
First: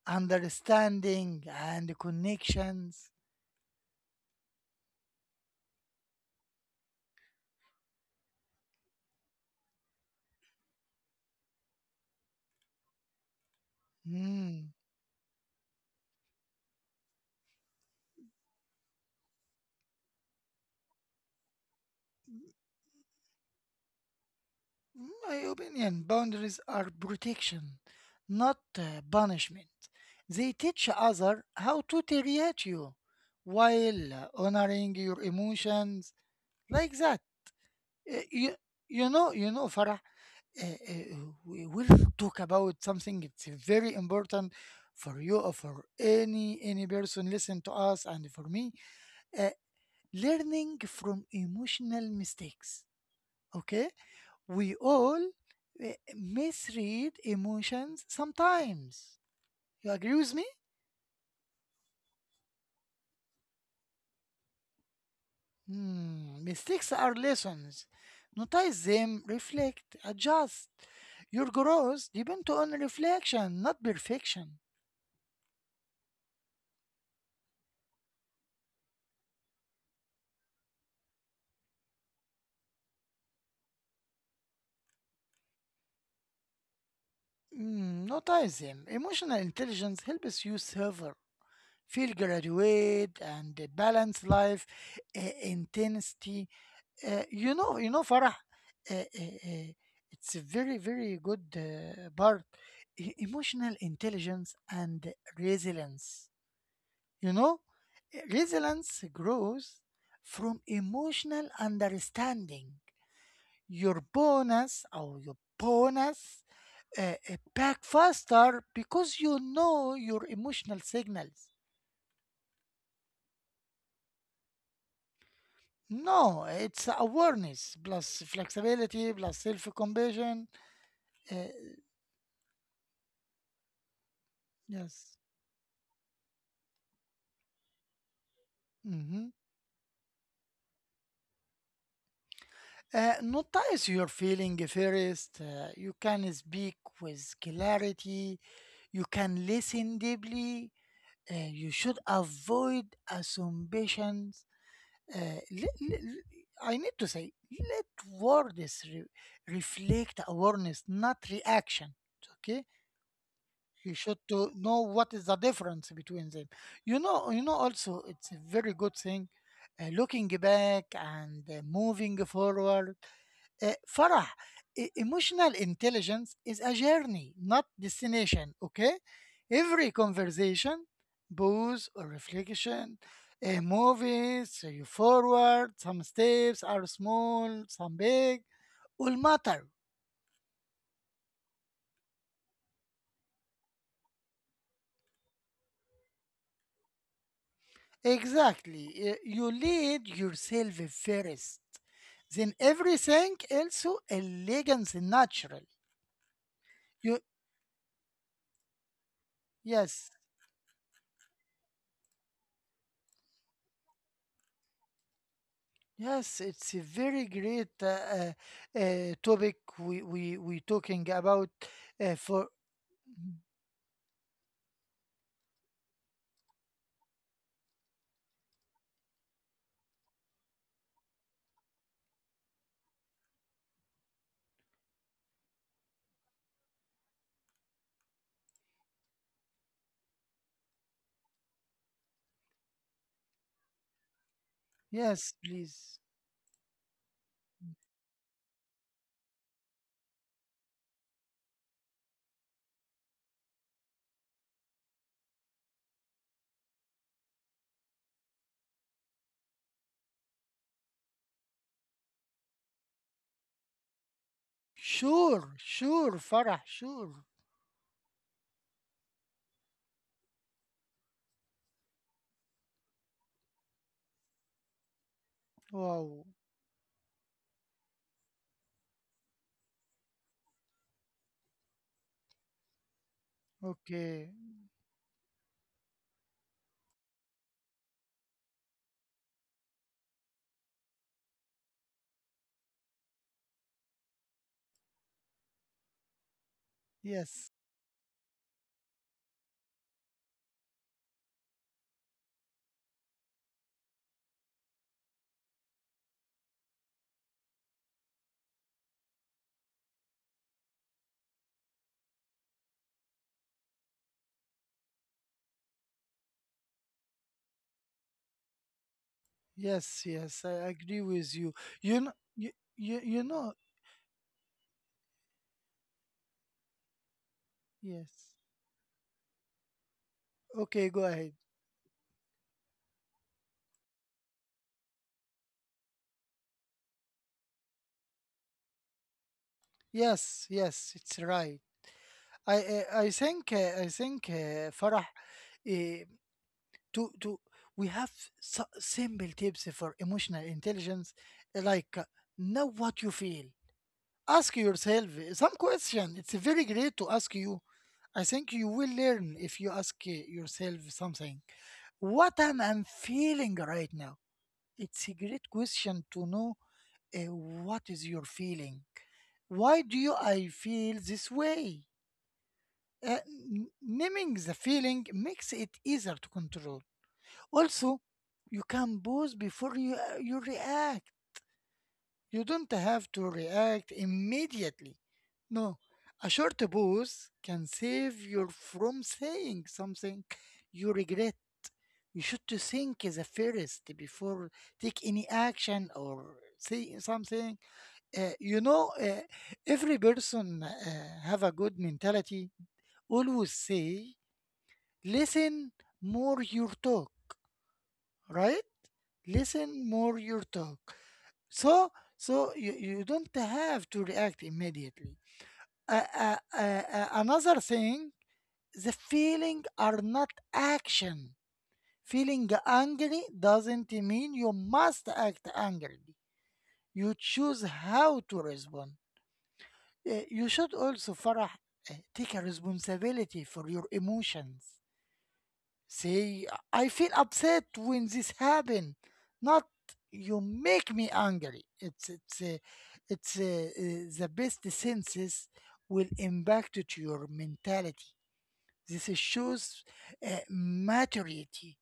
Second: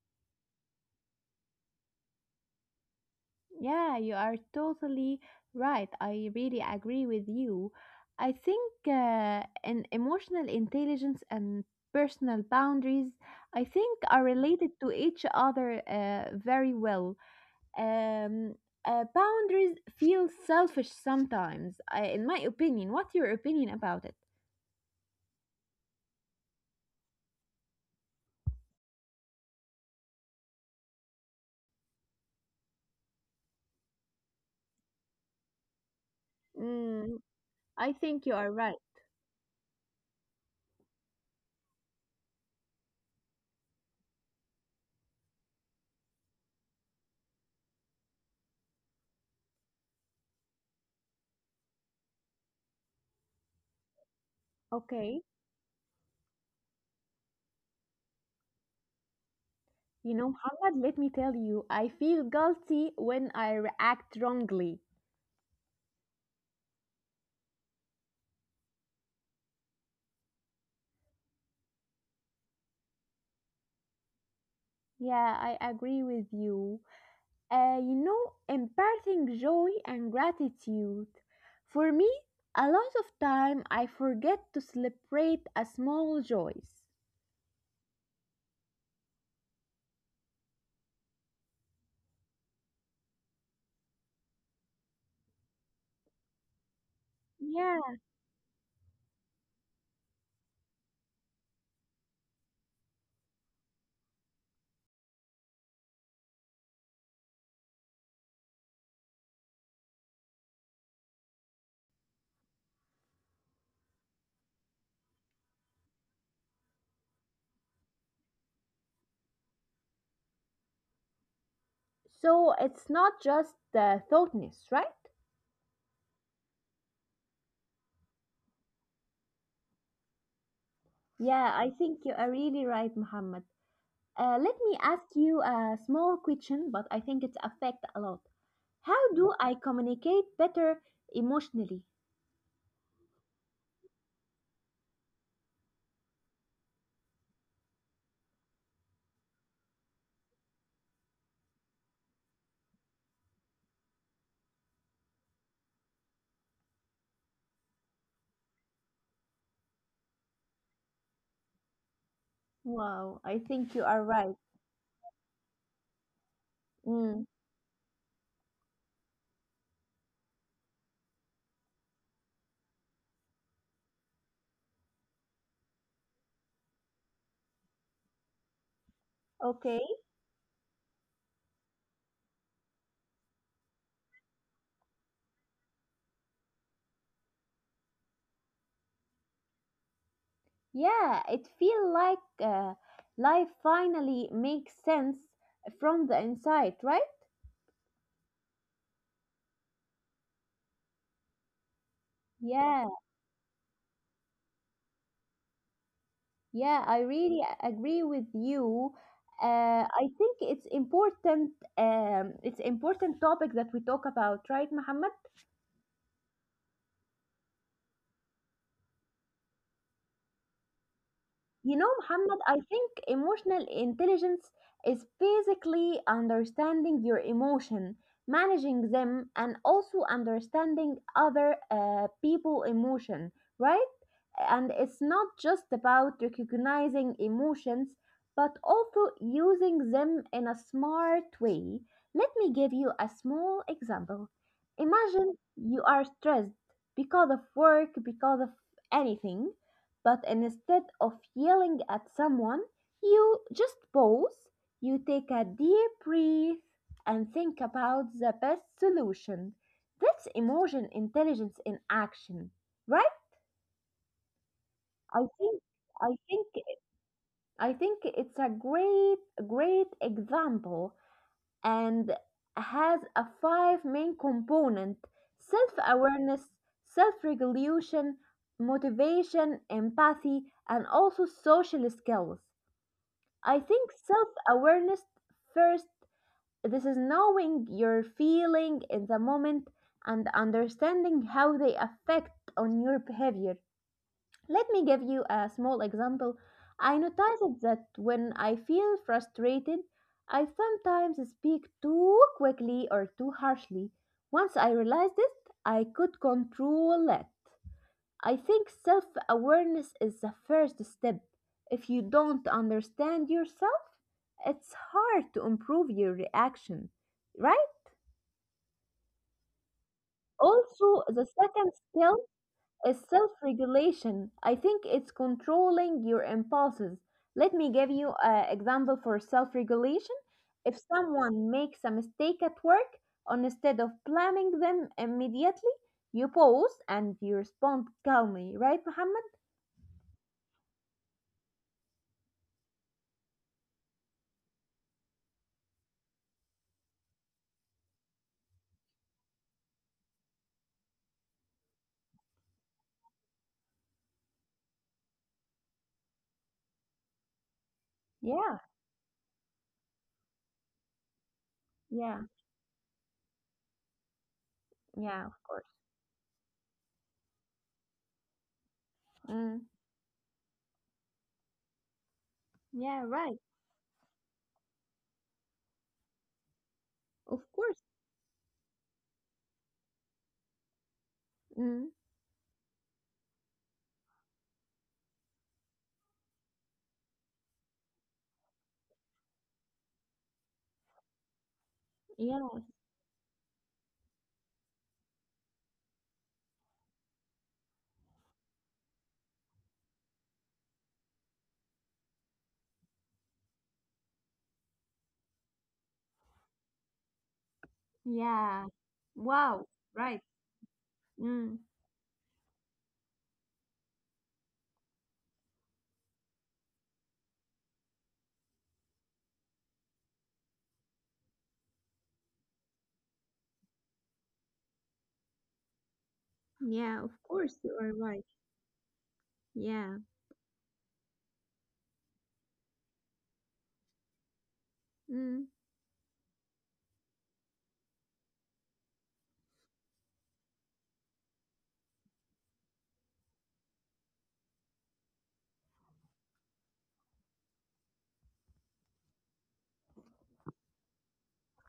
S1: understanding and connections.
S2: Yeah, you are totally right. I really agree with you. I think in emotional intelligence and personal boundaries, I think are
S1: Mm.
S2: related to each other very well. Um, Boundaries feel selfish sometimes, in my opinion. What's your opinion about it?
S1: My opinion, boundaries are protection, not punishment. They teach other how to treat you while honoring your emotions like that.
S2: Mm, I think you
S1: You,
S2: are right.
S1: you know, Farah, uh, uh, we will talk about something it's very important for you or for any person listen to us and for me uh, learning from emotional mistakes. Okay, we
S2: Okay.
S1: all uh, misread emotions sometimes. You agree
S2: You know,
S1: with me?
S2: Muhammad, let me tell you, I feel guilty when I react wrongly.
S1: Hmm, mistakes are lessons. Notice them, reflect, adjust. Your growth depends on reflection, not perfection.
S2: Yeah, I agree with you. Imparting joy and gratitude. For me, a lot of time I forget to celebrate a small joys.
S1: Mm, no them. Emotional intelligence helps you survive, feel graduate, and balance life intensity. You know, you
S2: Yeah,
S1: know, Farah. Uh, uh, uh, it's a very, very good part. Emotional intelligence and resilience. You know, resilience grows from emotional understanding. Your bonus back faster because you know your emotional signals.
S2: so it's not just the thoughtness, right?
S1: No, it's awareness plus flexibility plus self compassion. Uh,
S2: Yeah, I think you are really right, Muhammad. Let me ask
S1: yes.
S2: you a small question, but I think it affects a lot. How
S1: Mm-hmm.
S2: do I communicate better emotionally?
S1: Notice your feeling first. You can speak with clarity. You can listen deeply. You should avoid assumptions. Uh, let, let, I need to say, let words reflect awareness, not reaction. Okay,
S2: Wow, I think you
S1: you
S2: are
S1: should
S2: right.
S1: to know what is the difference between them. You
S2: Mm,
S1: know, you know. Also, it's a very good thing. Looking back and moving forward, Farah, emotional intelligence is a journey, not destination, okay?
S2: okay.
S1: Every conversation, booze or reflection, a movie, so you forward, some steps are small, some big, will matter.
S2: Yeah, it feels like life finally makes sense from the inside, right?
S1: Exactly. You lead yourself first. Then
S2: Yeah.
S1: everything else elegance naturally.
S2: Yeah, I
S1: You
S2: really agree with you. I
S1: yes.
S2: think it's important. It's important topic that we talk about, right, Muhammad?
S1: Yes, it's a very great topic we talking about
S2: You know,
S1: for.
S2: Muhammad, I think emotional intelligence is basically understanding your emotion, managing them, and also understanding other people emotion, right? And it's not just about recognizing emotions, but also using them in a smart way. Let me give you a small example.
S1: Yes,
S2: Imagine you
S1: please.
S2: are stressed because of work, because of anything, but instead of yelling at someone, you just pause, you take a deep breath, and think about the best solution. That's emotion intelligence in action, right? I
S1: Sure,
S2: think
S1: sure,
S2: I think
S1: Farah, sure.
S2: I think it's a great example, and has a five main component:
S1: Wow.
S2: self-awareness, self-regulation, motivation, empathy, and also social skills. I think
S1: Okay.
S2: self-awareness first, this is knowing your feeling in the moment and understanding how they affect on your behavior. Let me give you a small example. I
S1: Yes,
S2: noticed that when I feel frustrated, I sometimes speak too quickly or too harshly. Once I realized it, I could control it. I think self awareness is the first step. If you don't understand yourself, it's hard to improve your reaction, right?
S1: yes, yes. I agree
S2: Also,
S1: with
S2: the
S1: you.
S2: second
S1: You know,
S2: skill, it's
S1: you
S2: self
S1: know.
S2: regulation. I think it's controlling your impulses. Let me give you
S1: Yes.
S2: an example for self regulation. If
S1: Okay, go ahead.
S2: someone makes a mistake at work, instead of blaming them immediately, you pause and you respond calmly, right, Muhammad?
S1: Yes, yes, it's right. I think Farah, uh, to we have s- simple tips for emotional intelligence, like know what you feel, ask yourself some question. It's very great to ask you. I think you
S2: Yeah,
S1: will learn if you ask yourself something.
S2: yeah,
S1: What am I feeling right now? It's a
S2: yeah, of
S1: great
S2: course.
S1: question to know. uh, what is your feeling?
S2: Mm,
S1: Why do you i feel this way?
S2: yeah,
S1: Uh,
S2: right,
S1: n- Naming the feeling makes it easier to control.
S2: of course.
S1: Also, you can pause before you react.
S2: Mm,
S1: You don't have to react immediately. No, a short pause can save you from saying something you regret. You should to
S2: yeah,
S1: think as a first before take any action or say something. You know, every person have a good mentality. Always say, listen more your talk, right?
S2: yeah. Wow,
S1: Listen more
S2: right.
S1: your talk.
S2: Mm,
S1: So, you, you don't have to react immediately. Uh, uh, uh, Another thing, the feeling are not action. Feeling angry doesn't mean you must act angrily. You
S2: yeah, of
S1: choose
S2: course, you are
S1: how
S2: right.
S1: to respond.
S2: Yeah.
S1: You should also, Farah, take a responsibility for your emotions.
S2: Mm.
S1: See, I feel upset when this happen. Not you make me angry. It's uh, the best senses will impact it your mentality. This shows maturity.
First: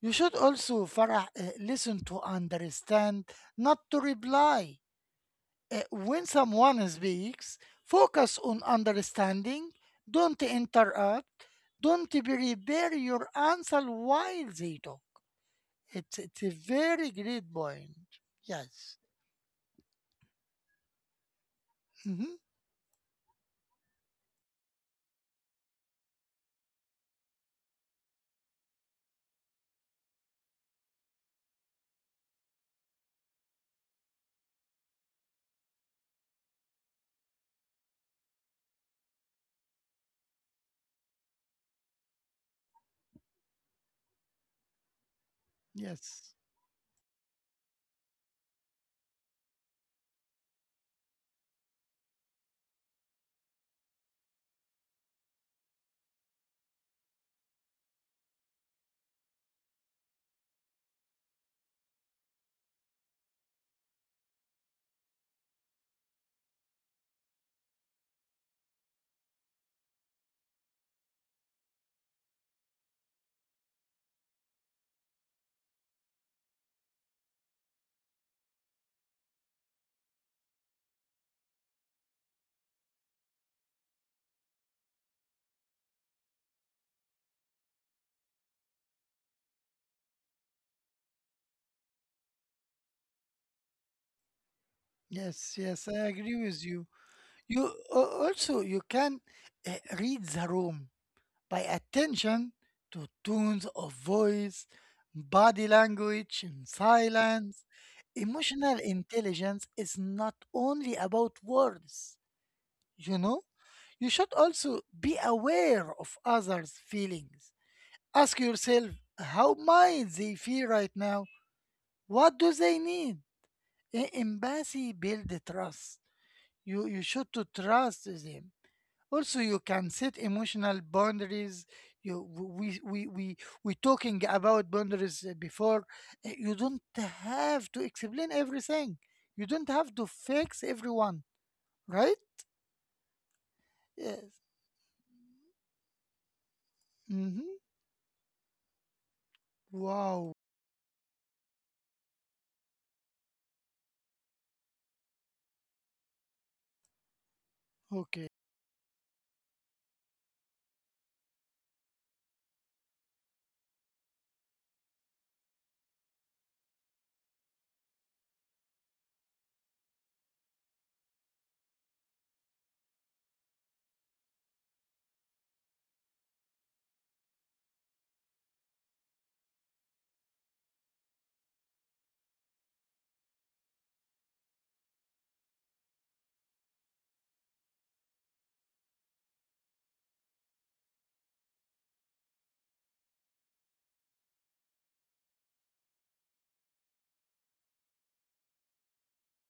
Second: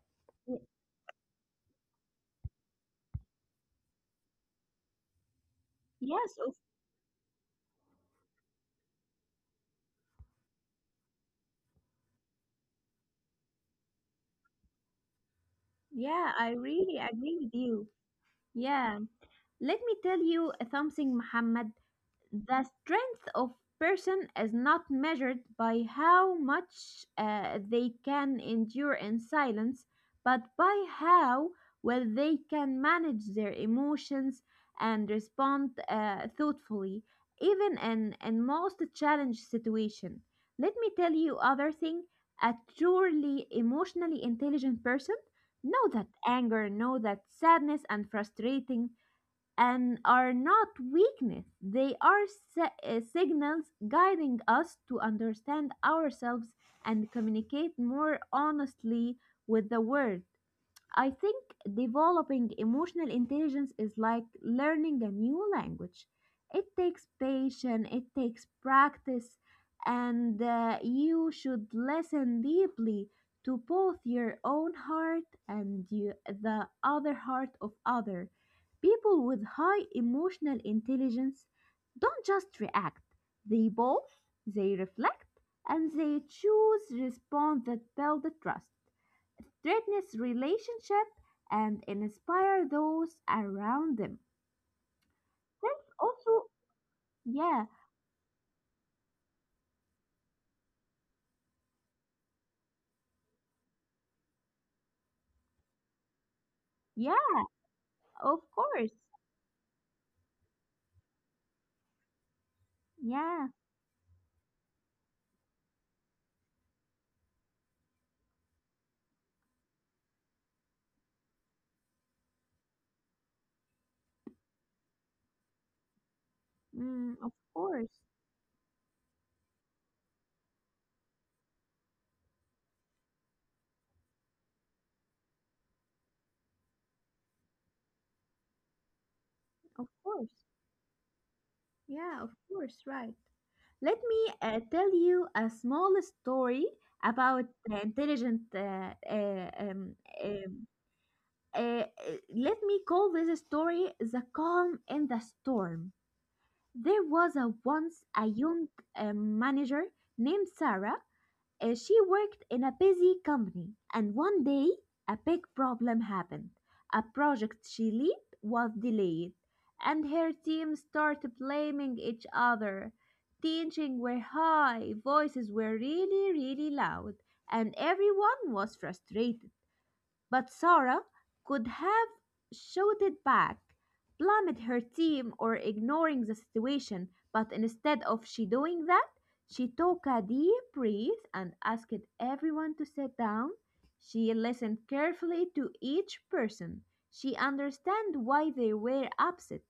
S1: You should
S2: Y-
S1: also, Farah, listen to understand, not to reply. When
S2: Yes, of
S1: someone speaks, focus on understanding, don't interrupt, don't prepare your answer while they talk.
S2: Yeah,
S1: It's a
S2: I really
S1: very
S2: agree
S1: great
S2: with you.
S1: point. Yes.
S2: Yeah, let me tell you something, Muhammad.
S1: Hmm.
S2: The strength of person is not measured by how much they can endure in silence, but by how well they can manage their emotions and respond thoughtfully, even in most challenge situation. Let me tell you other thing. A truly emotionally intelligent person know that
S1: Yes.
S2: anger, know that sadness and frustrating and are not weakness. They are signals guiding us to understand ourselves and communicate more honestly with the world. I think developing emotional intelligence is like learning a new language. It takes patience, it takes practice, and you should listen deeply to both your own heart and the other heart of other. People with high emotional intelligence don't just react, they both, they reflect, and they choose response that build the trust strengthens relationship and inspire those around them.
S1: Yes,
S2: That's
S1: yes, I
S2: also
S1: agree with you.
S2: yeah,
S1: You also you can uh, read the room, by attention to tones of voice, body language, and
S2: yeah,
S1: silence.
S2: of course.
S1: Emotional intelligence is not only about words, you
S2: Yeah,
S1: know? You should also be aware of others' feelings. Ask yourself, how might they feel right now? What do they need? Empathy build trust. You
S2: mm,
S1: you
S2: of
S1: should to
S2: course,
S1: trust them. Also you can set emotional boundaries. You we we we we talking about boundaries before. You don't have to explain everything, you
S2: of
S1: don't have to
S2: course.
S1: fix everyone,
S2: Yeah, of
S1: right?
S2: course, right. Let me
S1: Yes,
S2: uh, tell you a small story about
S1: mm-hmm.
S2: the intelligent. Um,
S1: Wow.
S2: uh, uh, Let me call this story "The Calm in the Storm." There was a once a
S1: Okay.
S2: young manager named Sarah. She worked in a busy company, and one day a big problem happened. A project she led was delayed, and her team started blaming each other. Tensions were high, voices were really, really loud, and everyone was frustrated. But Sarah could have shouted back, blamed her team, or ignoring the situation, but instead of she doing that, she took a deep breath and asked everyone to sit down. She listened carefully to each person. She understood why they were upset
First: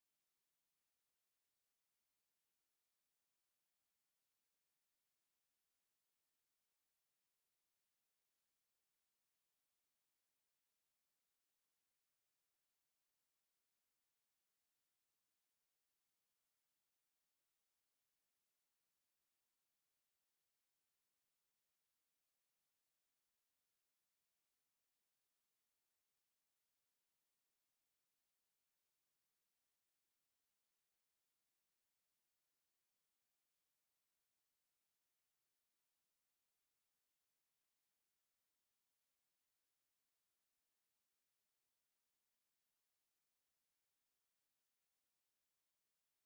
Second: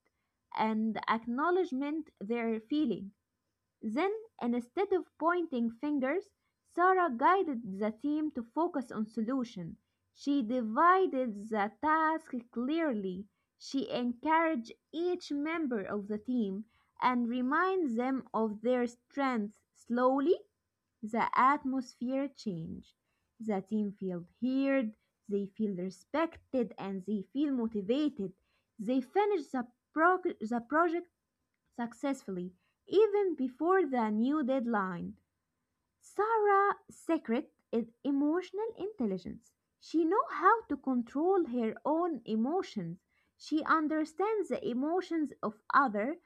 S2: and acknowledged their feeling. Then, instead of pointing fingers, Sarah guided the team to focus on solution. She divided the task clearly. She encouraged each member of the team and reminds them of their strengths. Slowly, the atmosphere changed. The team felt heard, they feel respected, and they feel motivated. They finished the project successfully even before the new deadline. Sarah secret is emotional intelligence. She knows how to control her own emotions. She understands the emotions of other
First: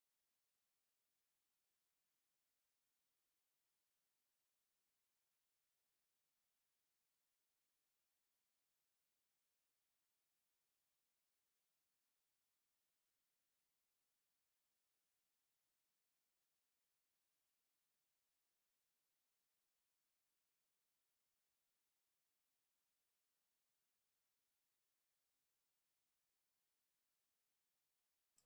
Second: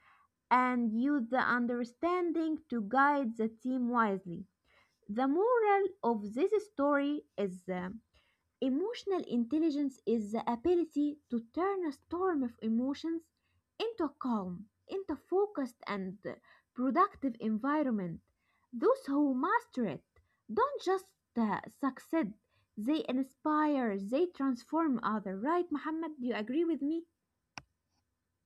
S2: and use the understanding to guide the team wisely. The moral of this story is emotional intelligence is the ability to turn a storm of emotions into a calm, into a focused and productive environment. Those who master it don't just uh, succeed, they inspire, they transform others. Right, Muhammad? Do you agree with me?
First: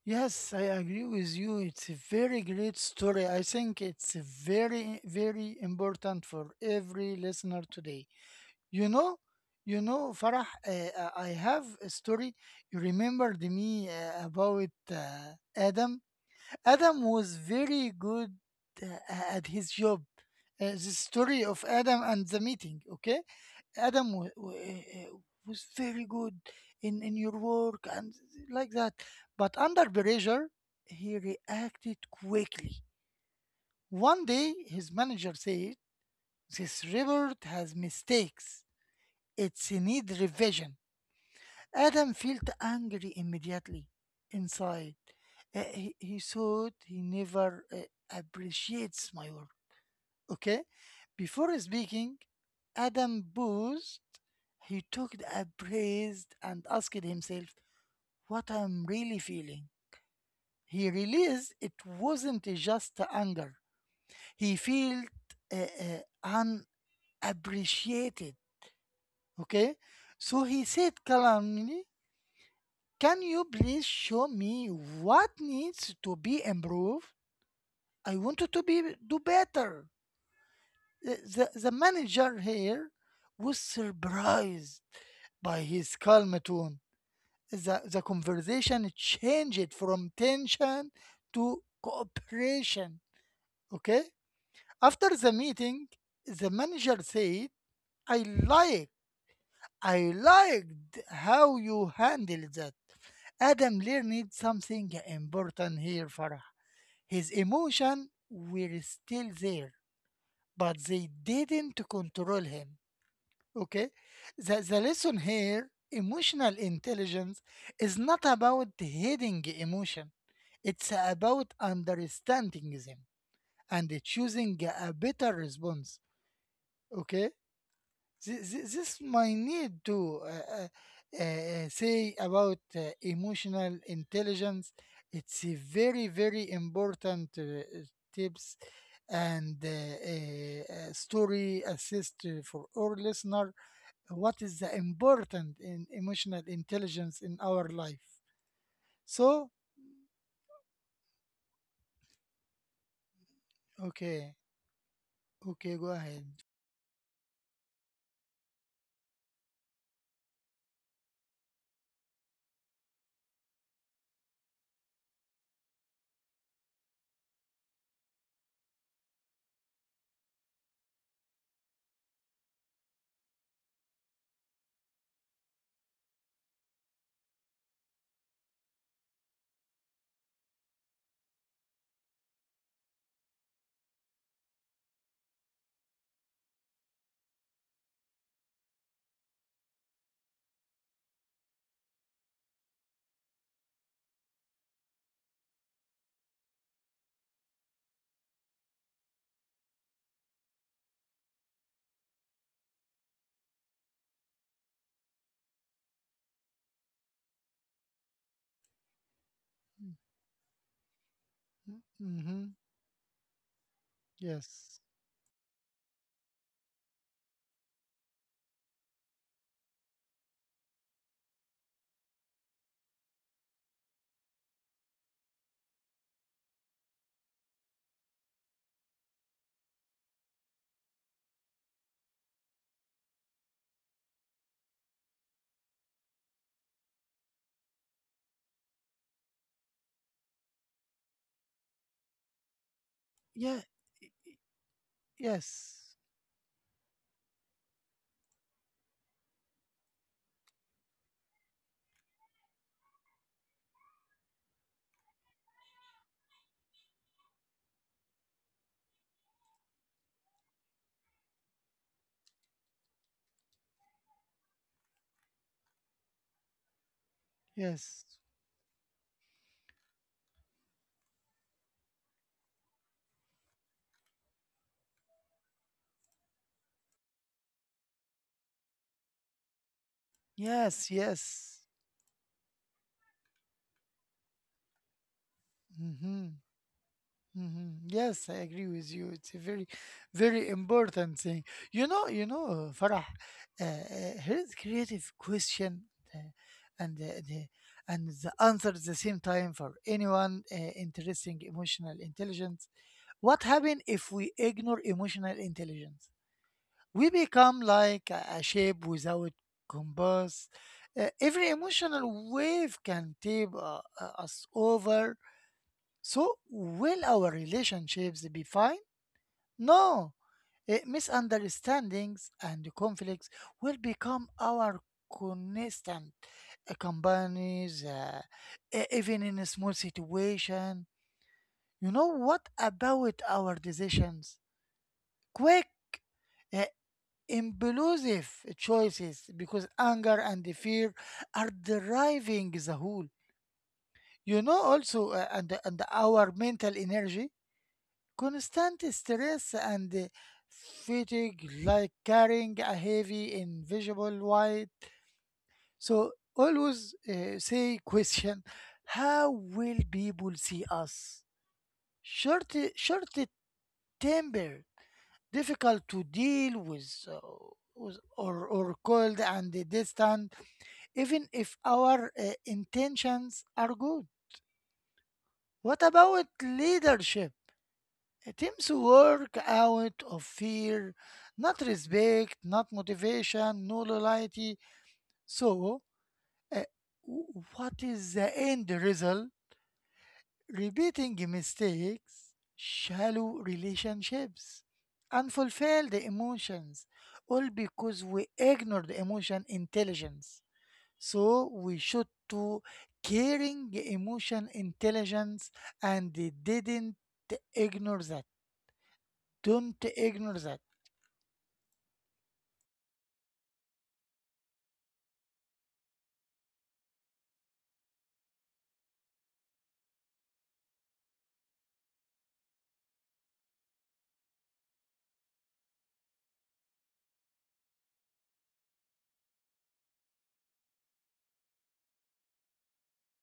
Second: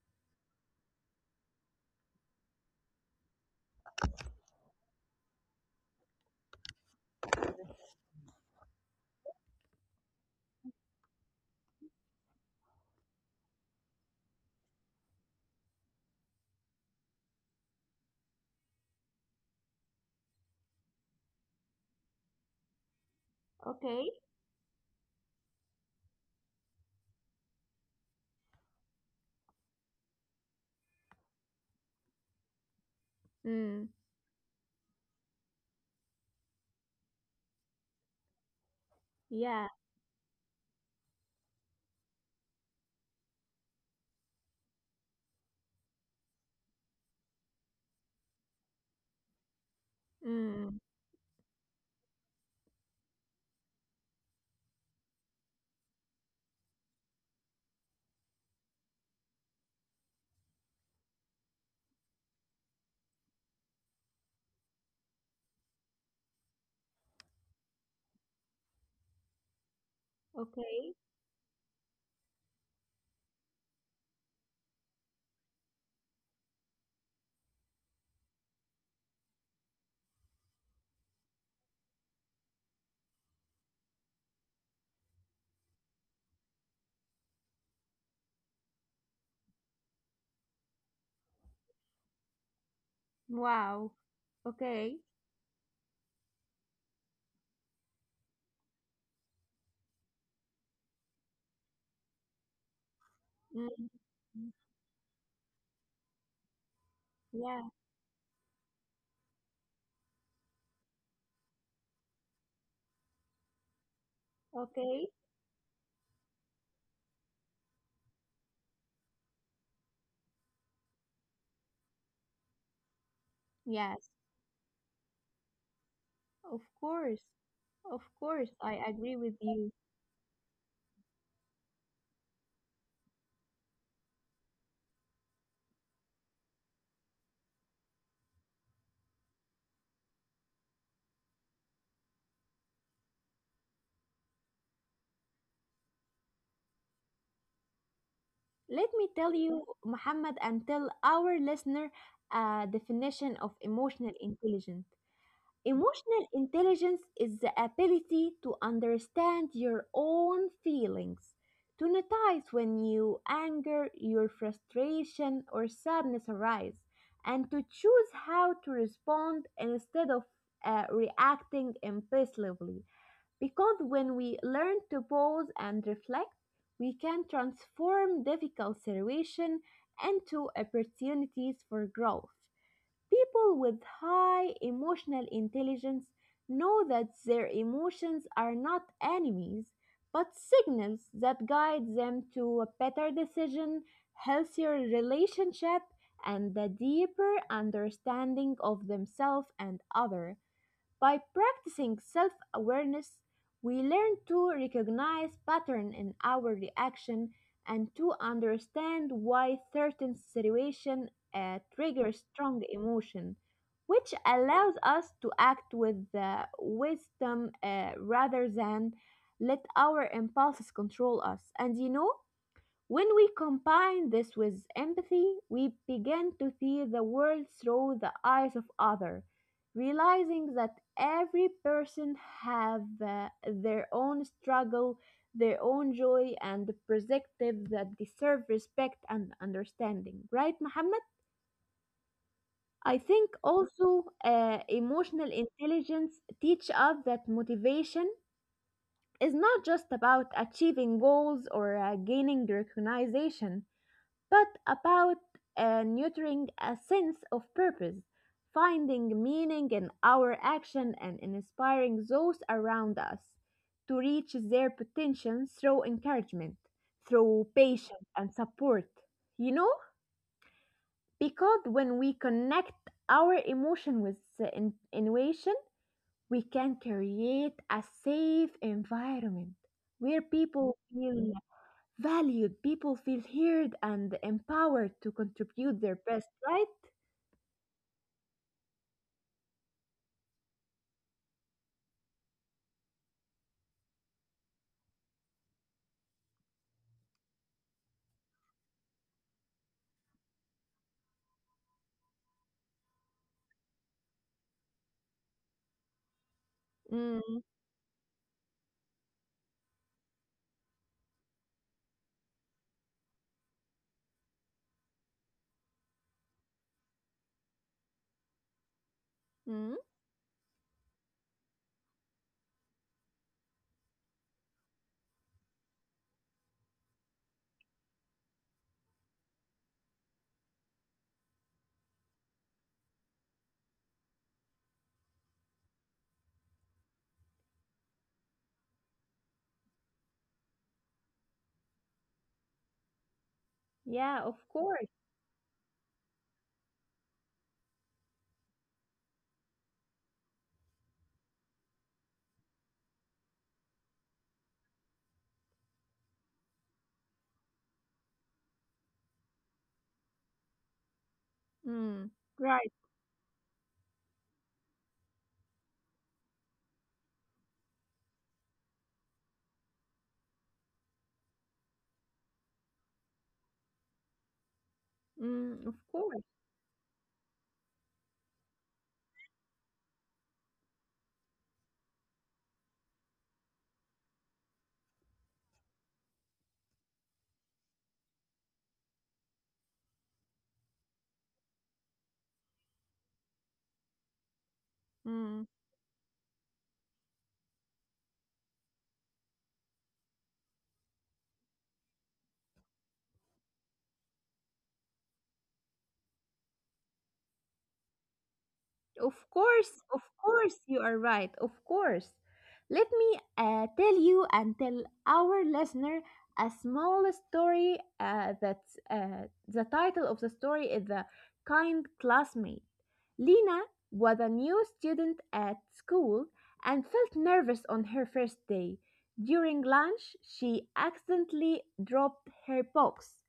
S1: Yes, I agree with you. It's a very great story. I think it's very very important for every listener today. You know, you know, Farah, I have a story. You remembered me about Adam. Adam was very good at his job. The story of Adam and the meeting, okay?
S2: Okay.
S1: Adam was very good in your work and like that. But under pressure, he reacted quickly.
S2: Mm.
S1: One day, his manager said, This report has mistakes.
S2: Yeah.
S1: It's need revision. Adam felt angry immediately inside. He thought he never appreciates my work. Okay?
S2: Mm.
S1: Before speaking, Adam paused. He took a breath and asked himself, what I'm really feeling. He realized it wasn't just anger. He felt uh, uh, unappreciated. Okay? So he
S2: Okay.
S1: said calmly, can you please show me what needs to be improved? I wanted to be do better. The, the manager here was surprised by his calm tone. The conversation changed from tension to cooperation.
S2: Wow.
S1: Okay?
S2: Okay.
S1: After the meeting, the manager said, I like, I liked how you handled that. Adam
S2: Mm.
S1: learned something important here, Farah. His
S2: Yeah.
S1: emotion were still there, but they didn't control him. Okay? The
S2: Okay.
S1: lesson here, emotional intelligence is not about hiding emotion, it's about understanding them and
S2: Yes.
S1: choosing a better response.
S2: Of course,
S1: Okay?
S2: of course, I
S1: This
S2: agree
S1: my
S2: with you.
S1: need to say about emotional intelligence. It's a very very important tips and story assist for our listener. What is the important in emotional intelligence in our life?
S2: Let me tell
S1: So
S2: you, Muhammad, and tell our listener a definition of emotional
S1: okay,
S2: intelligence.
S1: okay, go
S2: Emotional
S1: ahead.
S2: intelligence is the ability to understand your own feelings, to notice when you anger, your frustration, or sadness arise, and to choose how to respond instead of reacting impulsively. Because when we learn to pause and reflect, we can transform difficult situations into opportunities for growth. People with high emotional intelligence know that their emotions are not enemies, but signals that guide them to a better decision, healthier relationship, and a deeper understanding of themselves and others. By practicing self awareness, we learn to recognize patterns in our reaction and to understand why certain situations trigger
S1: Mm-hmm.
S2: strong emotion, which allows
S1: Yes.
S2: us to act with wisdom rather than let our impulses control us. And you know, when we combine this with empathy, we begin to see the world through the eyes of others, realizing that every person have their own struggle, their own joy and perspective that deserve respect and understanding. Right, Muhammad? I think
S1: Yeah.
S2: also emotional
S1: Yes.
S2: intelligence teach us that motivation is not just about achieving goals or gaining recognition but about nurturing a sense of purpose, finding meaning in our action, and inspiring those around us to reach their potential through encouragement, through
S1: Yes.
S2: patience, and support. You know, because when we connect our emotion with the innovation, we can create a safe environment where people
S1: Yes.
S2: feel
S1: Yes.
S2: valued. People feel heard and empowered to contribute their best,
S1: Mm-hmm.
S2: right?
S1: Mm-hmm. Yes, I agree with you. It's a very, very important thing. You know, Farah, here's creative question, uh, and the and the answer at the same time for anyone interesting emotional intelligence. What happens if we ignore emotional intelligence? We
S2: Mm,
S1: become like a shape without compass. Every emotional wave can tip us over. So, will our relationships be fine?
S2: mm,
S1: No. Eh, misunderstandings and conflicts will become our constant companies, even in a small situation. You know what about our decisions? Quick, uh, impulsive choices because anger and the fear are driving the whole.
S2: yeah, of
S1: You know,
S2: course.
S1: also, and our mental energy. Constant stress and fatigue, like carrying a heavy, invisible weight. So always say question: How will people see us?
S2: Mm, right.
S1: Short tempered, difficult to deal with. Or cold and distant, even if our intentions are good.
S2: Mm, of
S1: What
S2: course.
S1: about leadership? Teams work out of fear, not respect, not motivation, no loyalty. So, uh, what is the end result? Repeating mistakes, shallow relationships,
S2: Mm.
S1: unfulfilled emotions, all because we ignored emotion intelligence. So, we should to caring emotion intelligence and didn't ignore that. Don't
S2: Of
S1: ignore
S2: course,
S1: that.
S2: you are right. Of course. Let me tell you and tell our listener a small story. That The title of the story is "The Kind Classmate." Lena was a new student at school and felt nervous on her first day. During lunch, she accidentally dropped her box,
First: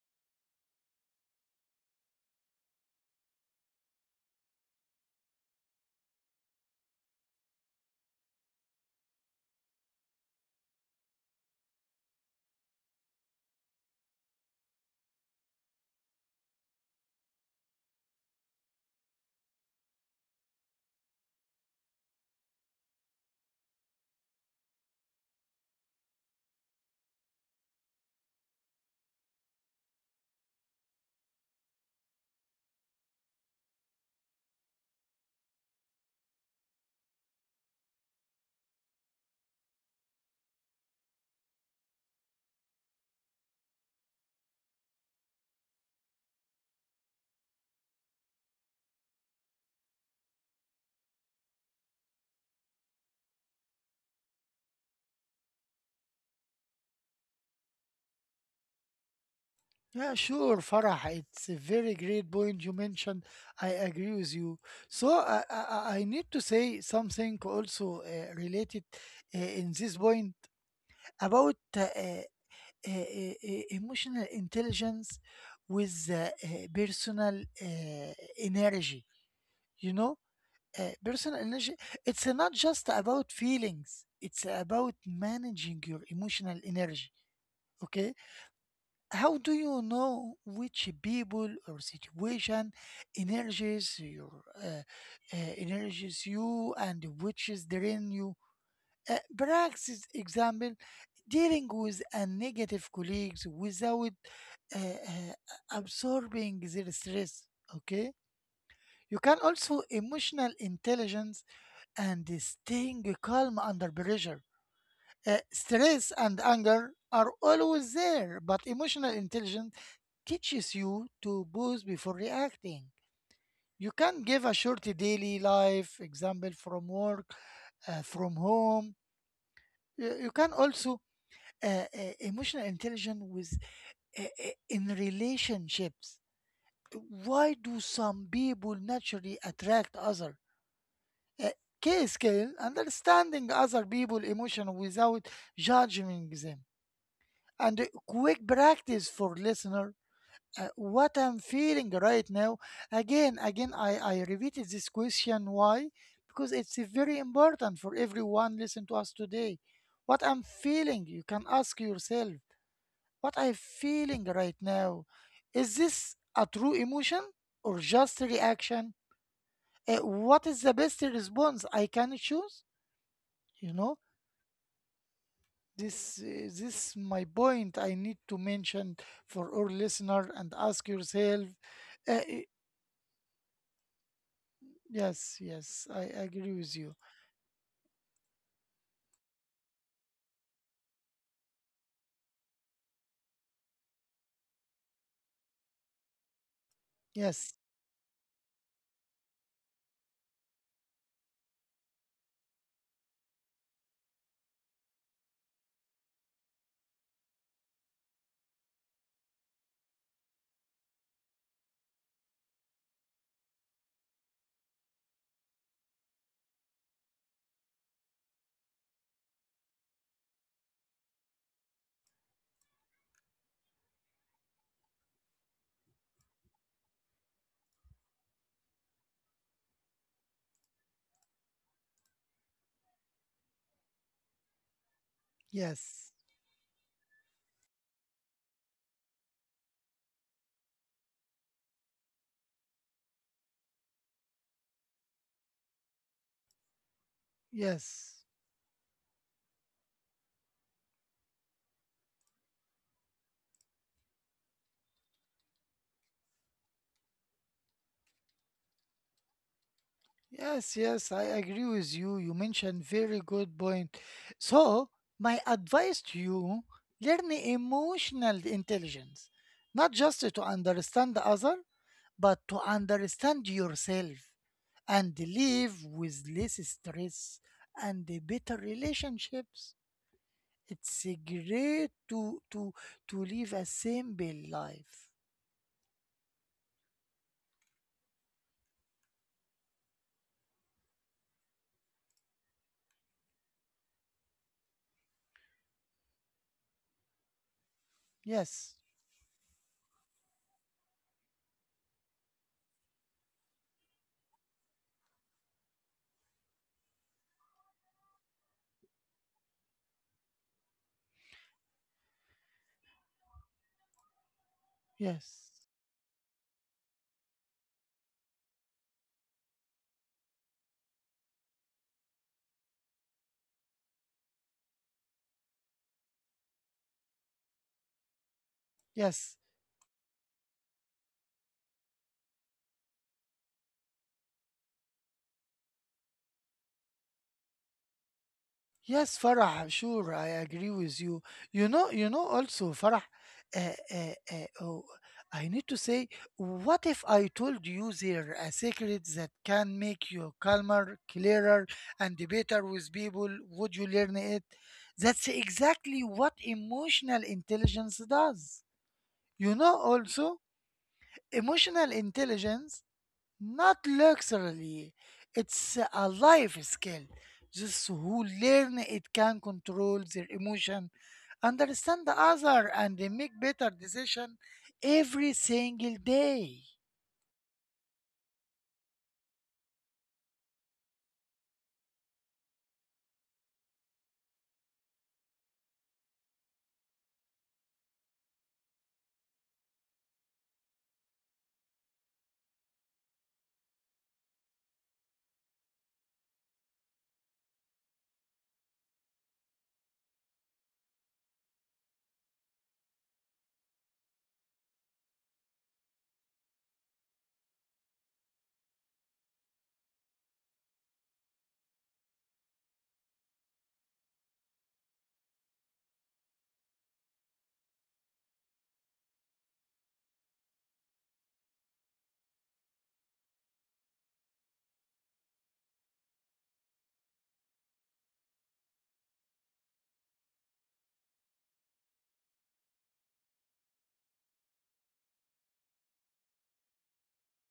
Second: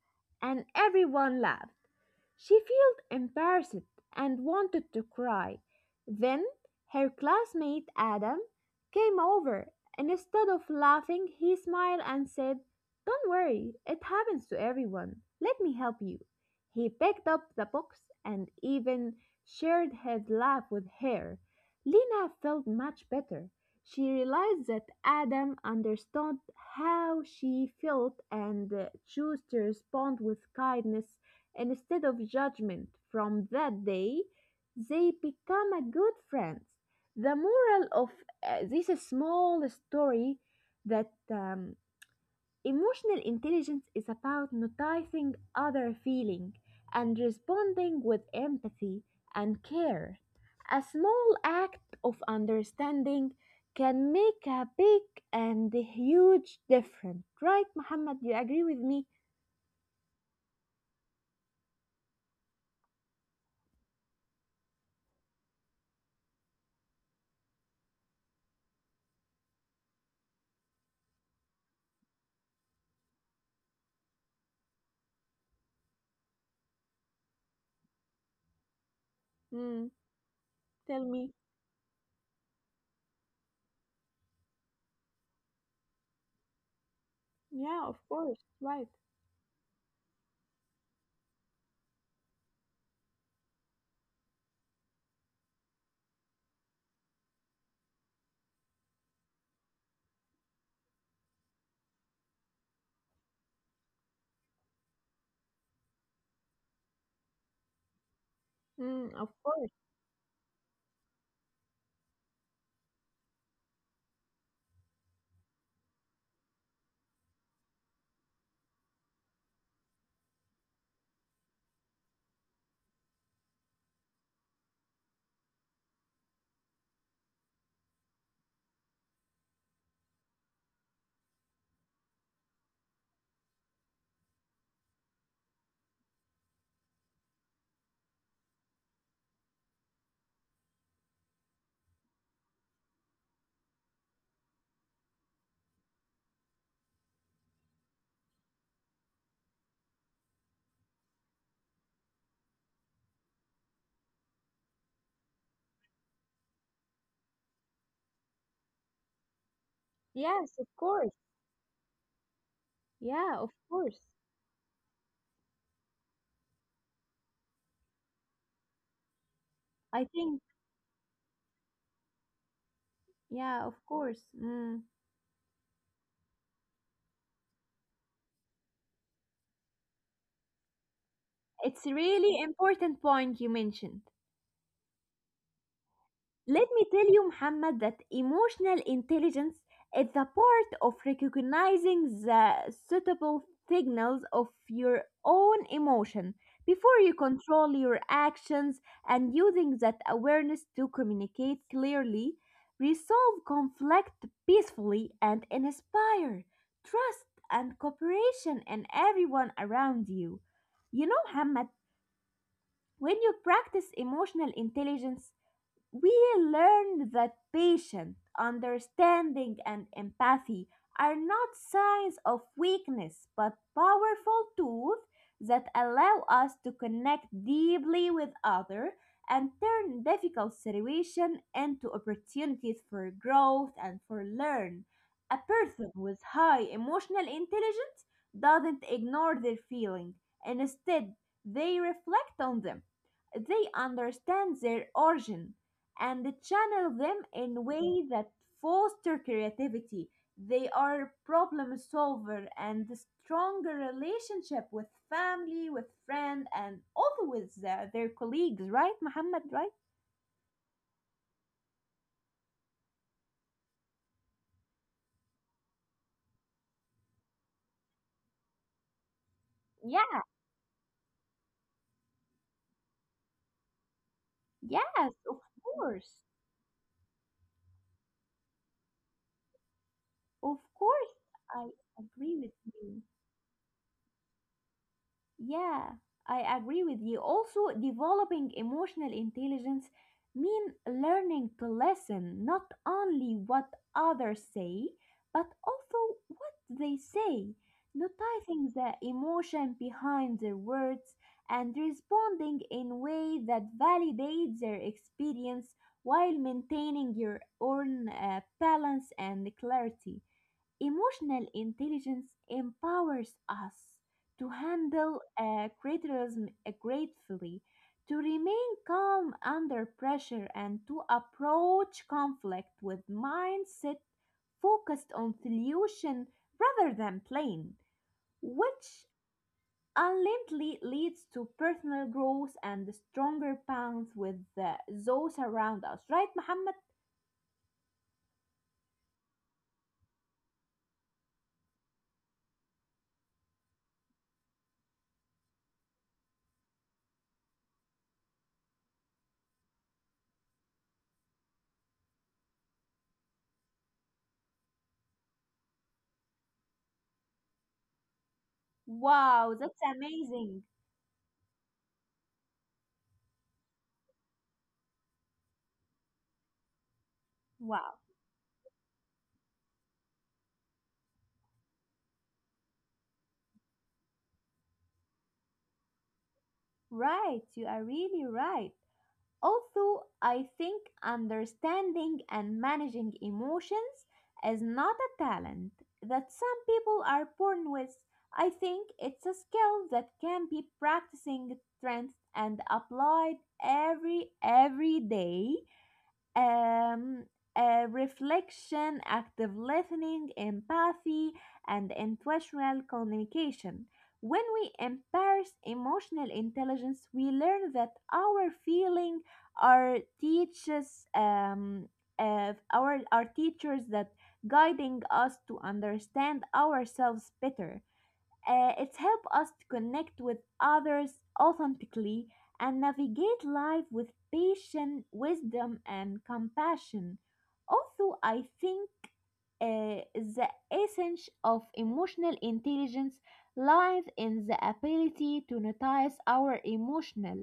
S2: and everyone laughed. She felt embarrassed and wanted to cry. Then her classmate Adam came over. Instead of laughing, he smiled and said, "Don't worry, it happens to everyone. Let me help you." He picked up the box and even shared his laugh with her. Lena felt much better. She realized that Adam understood how she felt and chose to respond with kindness instead of judgment. From that day, they become a good friends. The moral of this small story that emotional intelligence is about noticing other feeling and responding with empathy and care. A small act of understanding can make a big and huge difference, right, Muhammad? Do you agree with me?
S1: Yeah, sure, Farah. It's a very great point you mentioned. I agree with you. So I need to say something also, related in this point about emotional intelligence with personal, uh, energy.
S2: Hmm,
S1: You know,
S2: tell me.
S1: personal energy. It's not just about feelings. It's about managing your emotional energy.
S2: Yeah, of
S1: Okay,
S2: course. Right.
S1: how do you know which people or situation energies your energies you and which is drain you? Perhaps example, dealing with a negative colleagues without uh, uh, absorbing their stress. Okay, you
S2: Mm, of
S1: can
S2: course.
S1: also emotional intelligence and staying calm under pressure. Stress and anger are always there, but emotional intelligence teaches you to pause before reacting. You can give a short daily life example from work, from home. You can also uh, uh, emotional intelligence with in relationships. Why do some people naturally attract other? Uh, K scale understanding other people emotion without judging them and quick practice for listener, what I'm feeling right now. Again, I repeated this question. Why? Because it's, very important for everyone listen to us today. What I'm
S2: Yes, of
S1: feeling,
S2: course.
S1: you can ask yourself, what
S2: Yeah, of
S1: I'm
S2: course.
S1: feeling right now. Is this a true emotion or just a reaction?
S2: I
S1: What
S2: think,
S1: is the best response I can choose? You
S2: yeah, of
S1: know,
S2: course. Mm.
S1: this my point I need to mention for our listener and ask yourself.
S2: It's a
S1: Uh,
S2: really important point you mentioned.
S1: Yes, yes, I agree with
S2: Let me
S1: you.
S2: tell you, Muhammad, that emotional intelligence is the part of recognizing the suitable signals of your own emotion before you
S1: Yes,
S2: control your actions and using that awareness to communicate clearly, resolve conflict peacefully, and inspire trust and cooperation in everyone around you. You know, Muhammad, when you practice emotional intelligence, we learned that patience, understanding, and empathy are not signs of weakness but powerful tools that allow us to connect deeply with others and turn difficult situations into opportunities for growth and for learn. A person
S1: yes,
S2: with high emotional intelligence doesn't ignore their feelings. Instead, they reflect on them. They understand their origin and channel them in way
S1: yes,
S2: that foster creativity. They are problem solver and stronger relationship with family, with friend, and also with their colleagues, right, Muhammad? Right?
S1: yes, I agree with you. You mentioned very good point. So, my advice to you, learn emotional intelligence, not just
S2: Yeah.
S1: to understand the other, but to understand yourself
S2: Yes,
S1: and live
S2: course,
S1: with less stress and better relationships.
S2: of
S1: It's
S2: course, I
S1: great to
S2: agree with
S1: to
S2: you.
S1: to live a simple life.
S2: Yeah, I agree with you. Also, developing emotional intelligence mean learning to listen not only what others say, but also what they say, noticing
S1: Yes.
S2: the emotion behind their words and responding in way that validates their experience while maintaining your own balance and clarity. Emotional intelligence empowers us to handle
S1: Yes.
S2: criticism gratefully, to remain calm under pressure, and to approach conflict with mindset focused on solution rather than blame, which
S1: Yes.
S2: ultimately leads to personal growth and stronger bonds with those around us. Right, Muhammad?
S1: Yes, Farah, sure, I agree with you. You know also, Farah, uh, uh, uh, oh, I need to say, what if I told you there a secret that can make you calmer, clearer, and better with people? Would you learn it? That's exactly what emotional intelligence does. You
S2: Wow,
S1: know,
S2: that's
S1: also,
S2: amazing.
S1: emotional intelligence not luxury. It's a life skill. Those
S2: Wow.
S1: who learn it can control their emotion, understand the other, and they make better decision every single day.
S2: Right, you are really right. Although I think understanding and managing emotions is not a talent that some people are born with, I think it's a skill that can be practicing strength and applied every day um, reflection, active listening, empathy, and intentional communication. When we embrace emotional intelligence, we learn that our feeling are teaches our teachers that guiding us to understand ourselves better. It's helped us to connect with others authentically and navigate life with patience, wisdom, and compassion. Also, I think the essence of emotional intelligence lies in the ability to notice our emotional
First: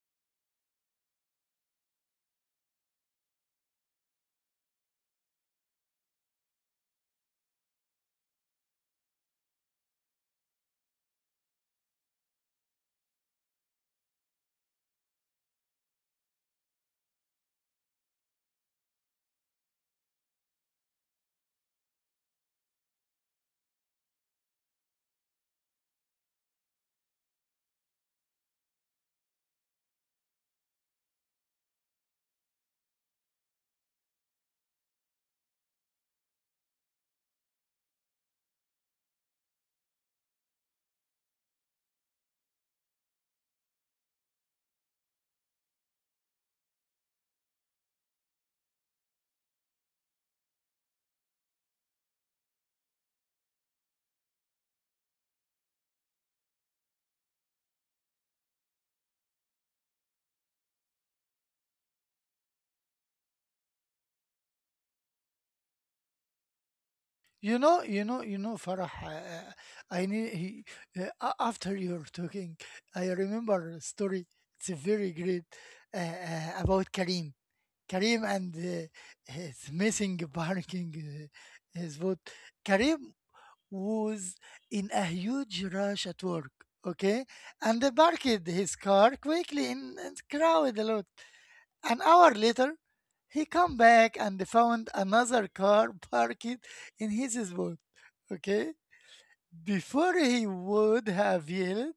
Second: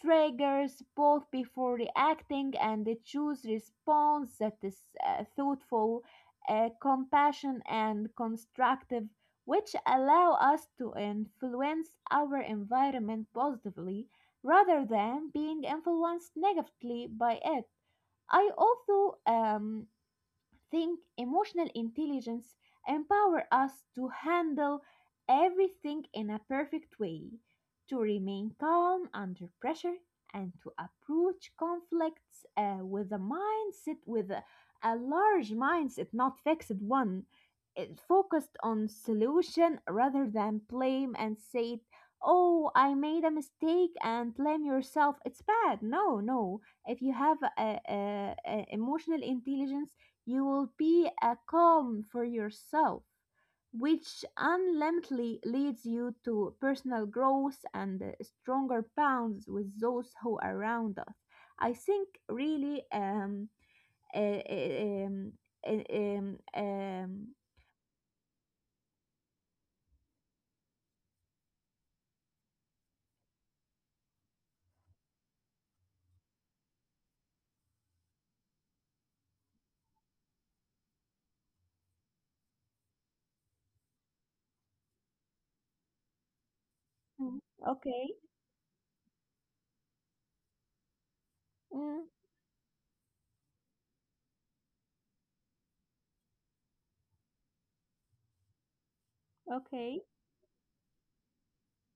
S2: triggers both before reacting and choose response that is thoughtful, compassion and constructive, which allow us to influence our environment positively rather than being influenced negatively by it. I also think emotional intelligence empower us to handle everything in a perfect way, to remain calm under pressure, and to approach conflicts with a mindset, with a large mindset, not fixed one, it focused on solution rather than blame and say, "Oh, I made a mistake," and blame yourself. It's bad. No, no. If you have a emotional intelligence, you will be a calm for yourself, which ultimately leads you to personal growth and stronger bonds with those who are around us. I think really uh, um, uh, um, um,
S1: Farah. I need he, after you're talking, I remember a story. It's a very great, about Karim. Karim and, his missing parking, his vote. Karim was in a huge rush at work, okay,
S2: mm,
S1: and
S2: okay,
S1: parked his car quickly in a crowded lot. An
S2: mm,
S1: hour later, he come back and found another car parked in his spot, okay?
S2: okay,
S1: Before he would have yelled,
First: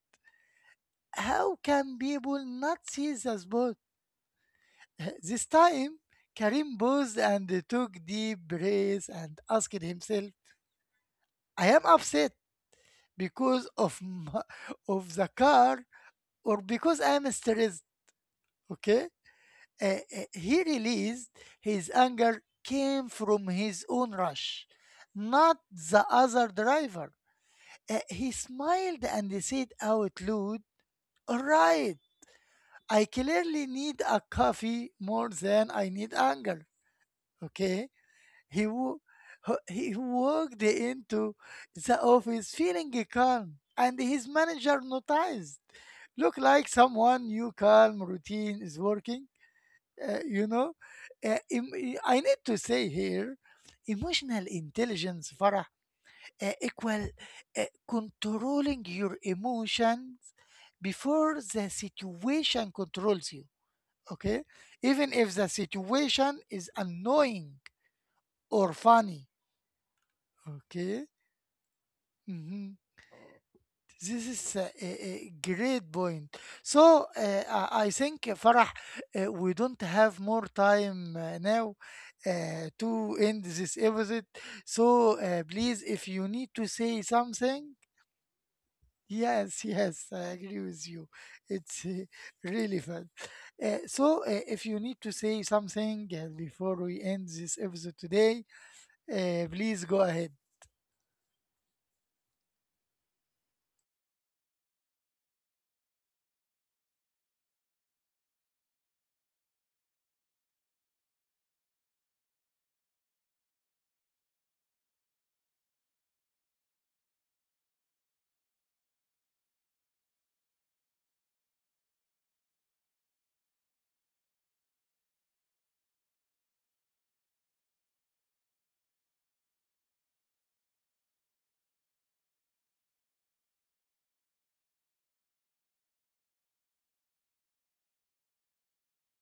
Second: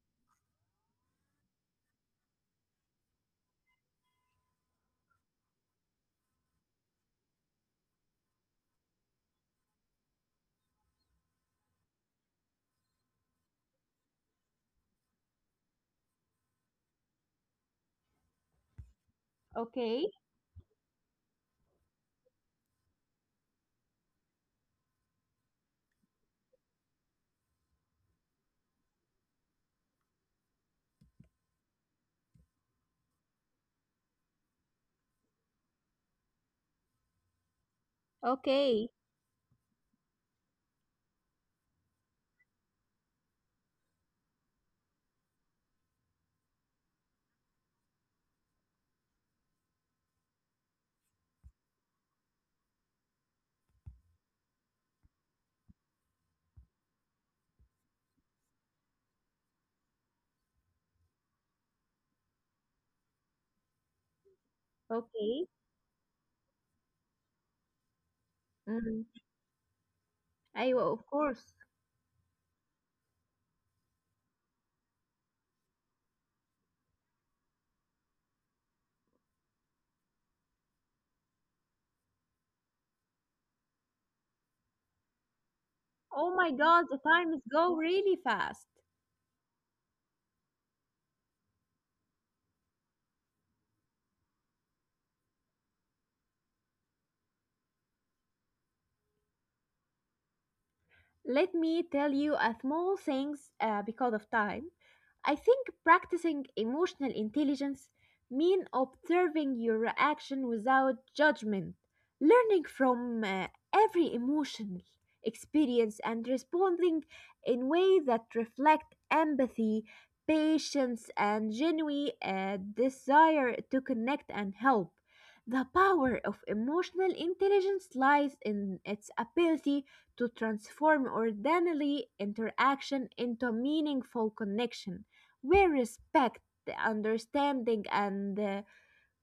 S1: how can people not see the spot? This time, Karim paused and took deep breaths and asked himself, I am upset because of, of the car, or because I am stressed, okay?
S2: okay,
S1: He released his anger came from his own rush, not the other driver. He smiled and said out loud, all right, I clearly need a coffee more than I need anger. Okay? He,
S2: okay,
S1: wo- he walked into the office feeling calm, and his manager noticed look like someone new calm routine is working. You know, I need to say here emotional intelligence, Farah, equal, controlling your emotions before the situation controls you. Okay, even if
S2: okay,
S1: the situation is annoying or
S2: mm.
S1: funny.
S2: I will, of
S1: Okay.
S2: course.
S1: Mm-hmm. This is a great point. So, I think, Farah, we don't have more time now to end this episode. So, please, if you
S2: Oh
S1: need
S2: my
S1: to
S2: God,
S1: say
S2: the time is
S1: something,
S2: go really fast.
S1: yes, yes, I agree with you. It's, really fun. So, if you need to say something, before we end this episode today, please go ahead.
S2: Let me tell you a small things because of time. I think practicing emotional intelligence mean observing your reaction without judgment, learning from every emotional experience and responding in ways that reflect empathy, patience, and genuine desire to connect and help. The power of emotional intelligence lies in its ability to transform ordinary interaction into meaningful connection, where respect, understanding, and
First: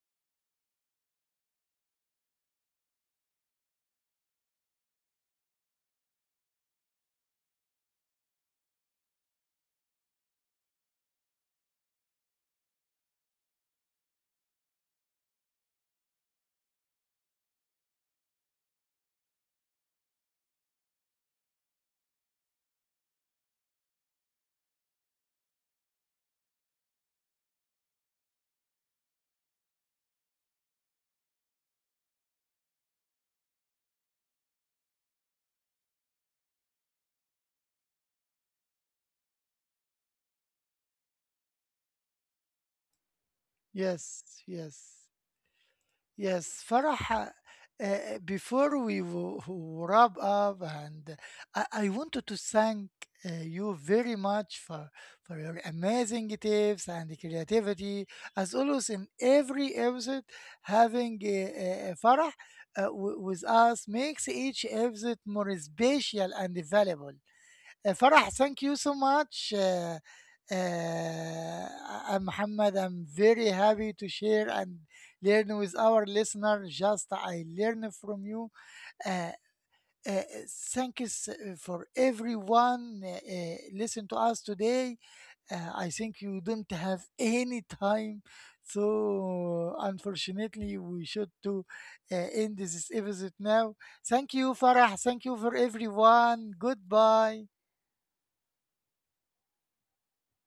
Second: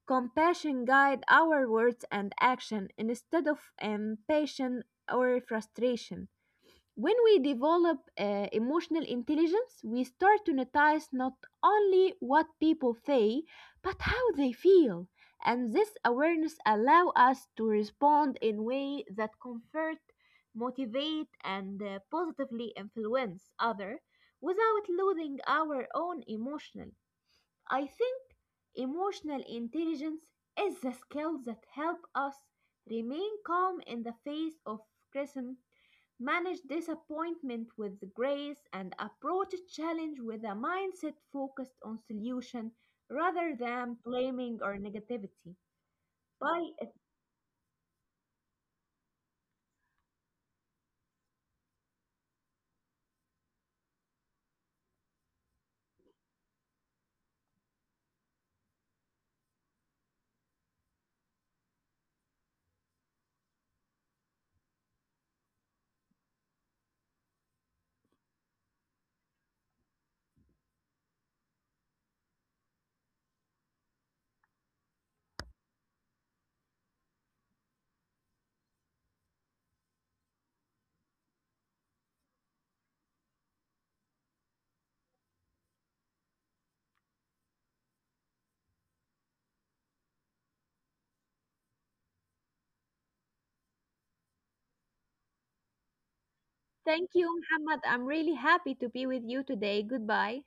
S2: compassion guide our words and action instead of impatience or frustration. When we develop emotional intelligence, we start to notice not only what people say, but how they feel. And this awareness allow us to respond in way that comfort, motivate, and positively influence other without losing our own emotional. I think emotional intelligence is the skill that helps us remain calm in the face of criticism, manage disappointment with grace, and approach challenge with a mindset focused on solution rather than
S1: Yes,
S2: blaming or
S1: yes.
S2: negativity.
S1: Yes,
S2: Bye.
S1: Farah, before we wrap up, and I wanted to thank, you very much for your amazing tips and creativity. As always, in every episode, having Farah, with us makes each episode more special and valuable. Farah, thank you so much. Uh, I'm Muhammad. I'm very happy to share and learn with our listener. Just I learn from you. Uh, uh, thank you s- for everyone, listen to us today. I think you don't have any time, so unfortunately we should to, end this episode now. Thank you, Farah. Thank you for everyone.
S2: Thank you,
S1: Goodbye.
S2: Muhammad. I'm really happy to be with you today. Goodbye.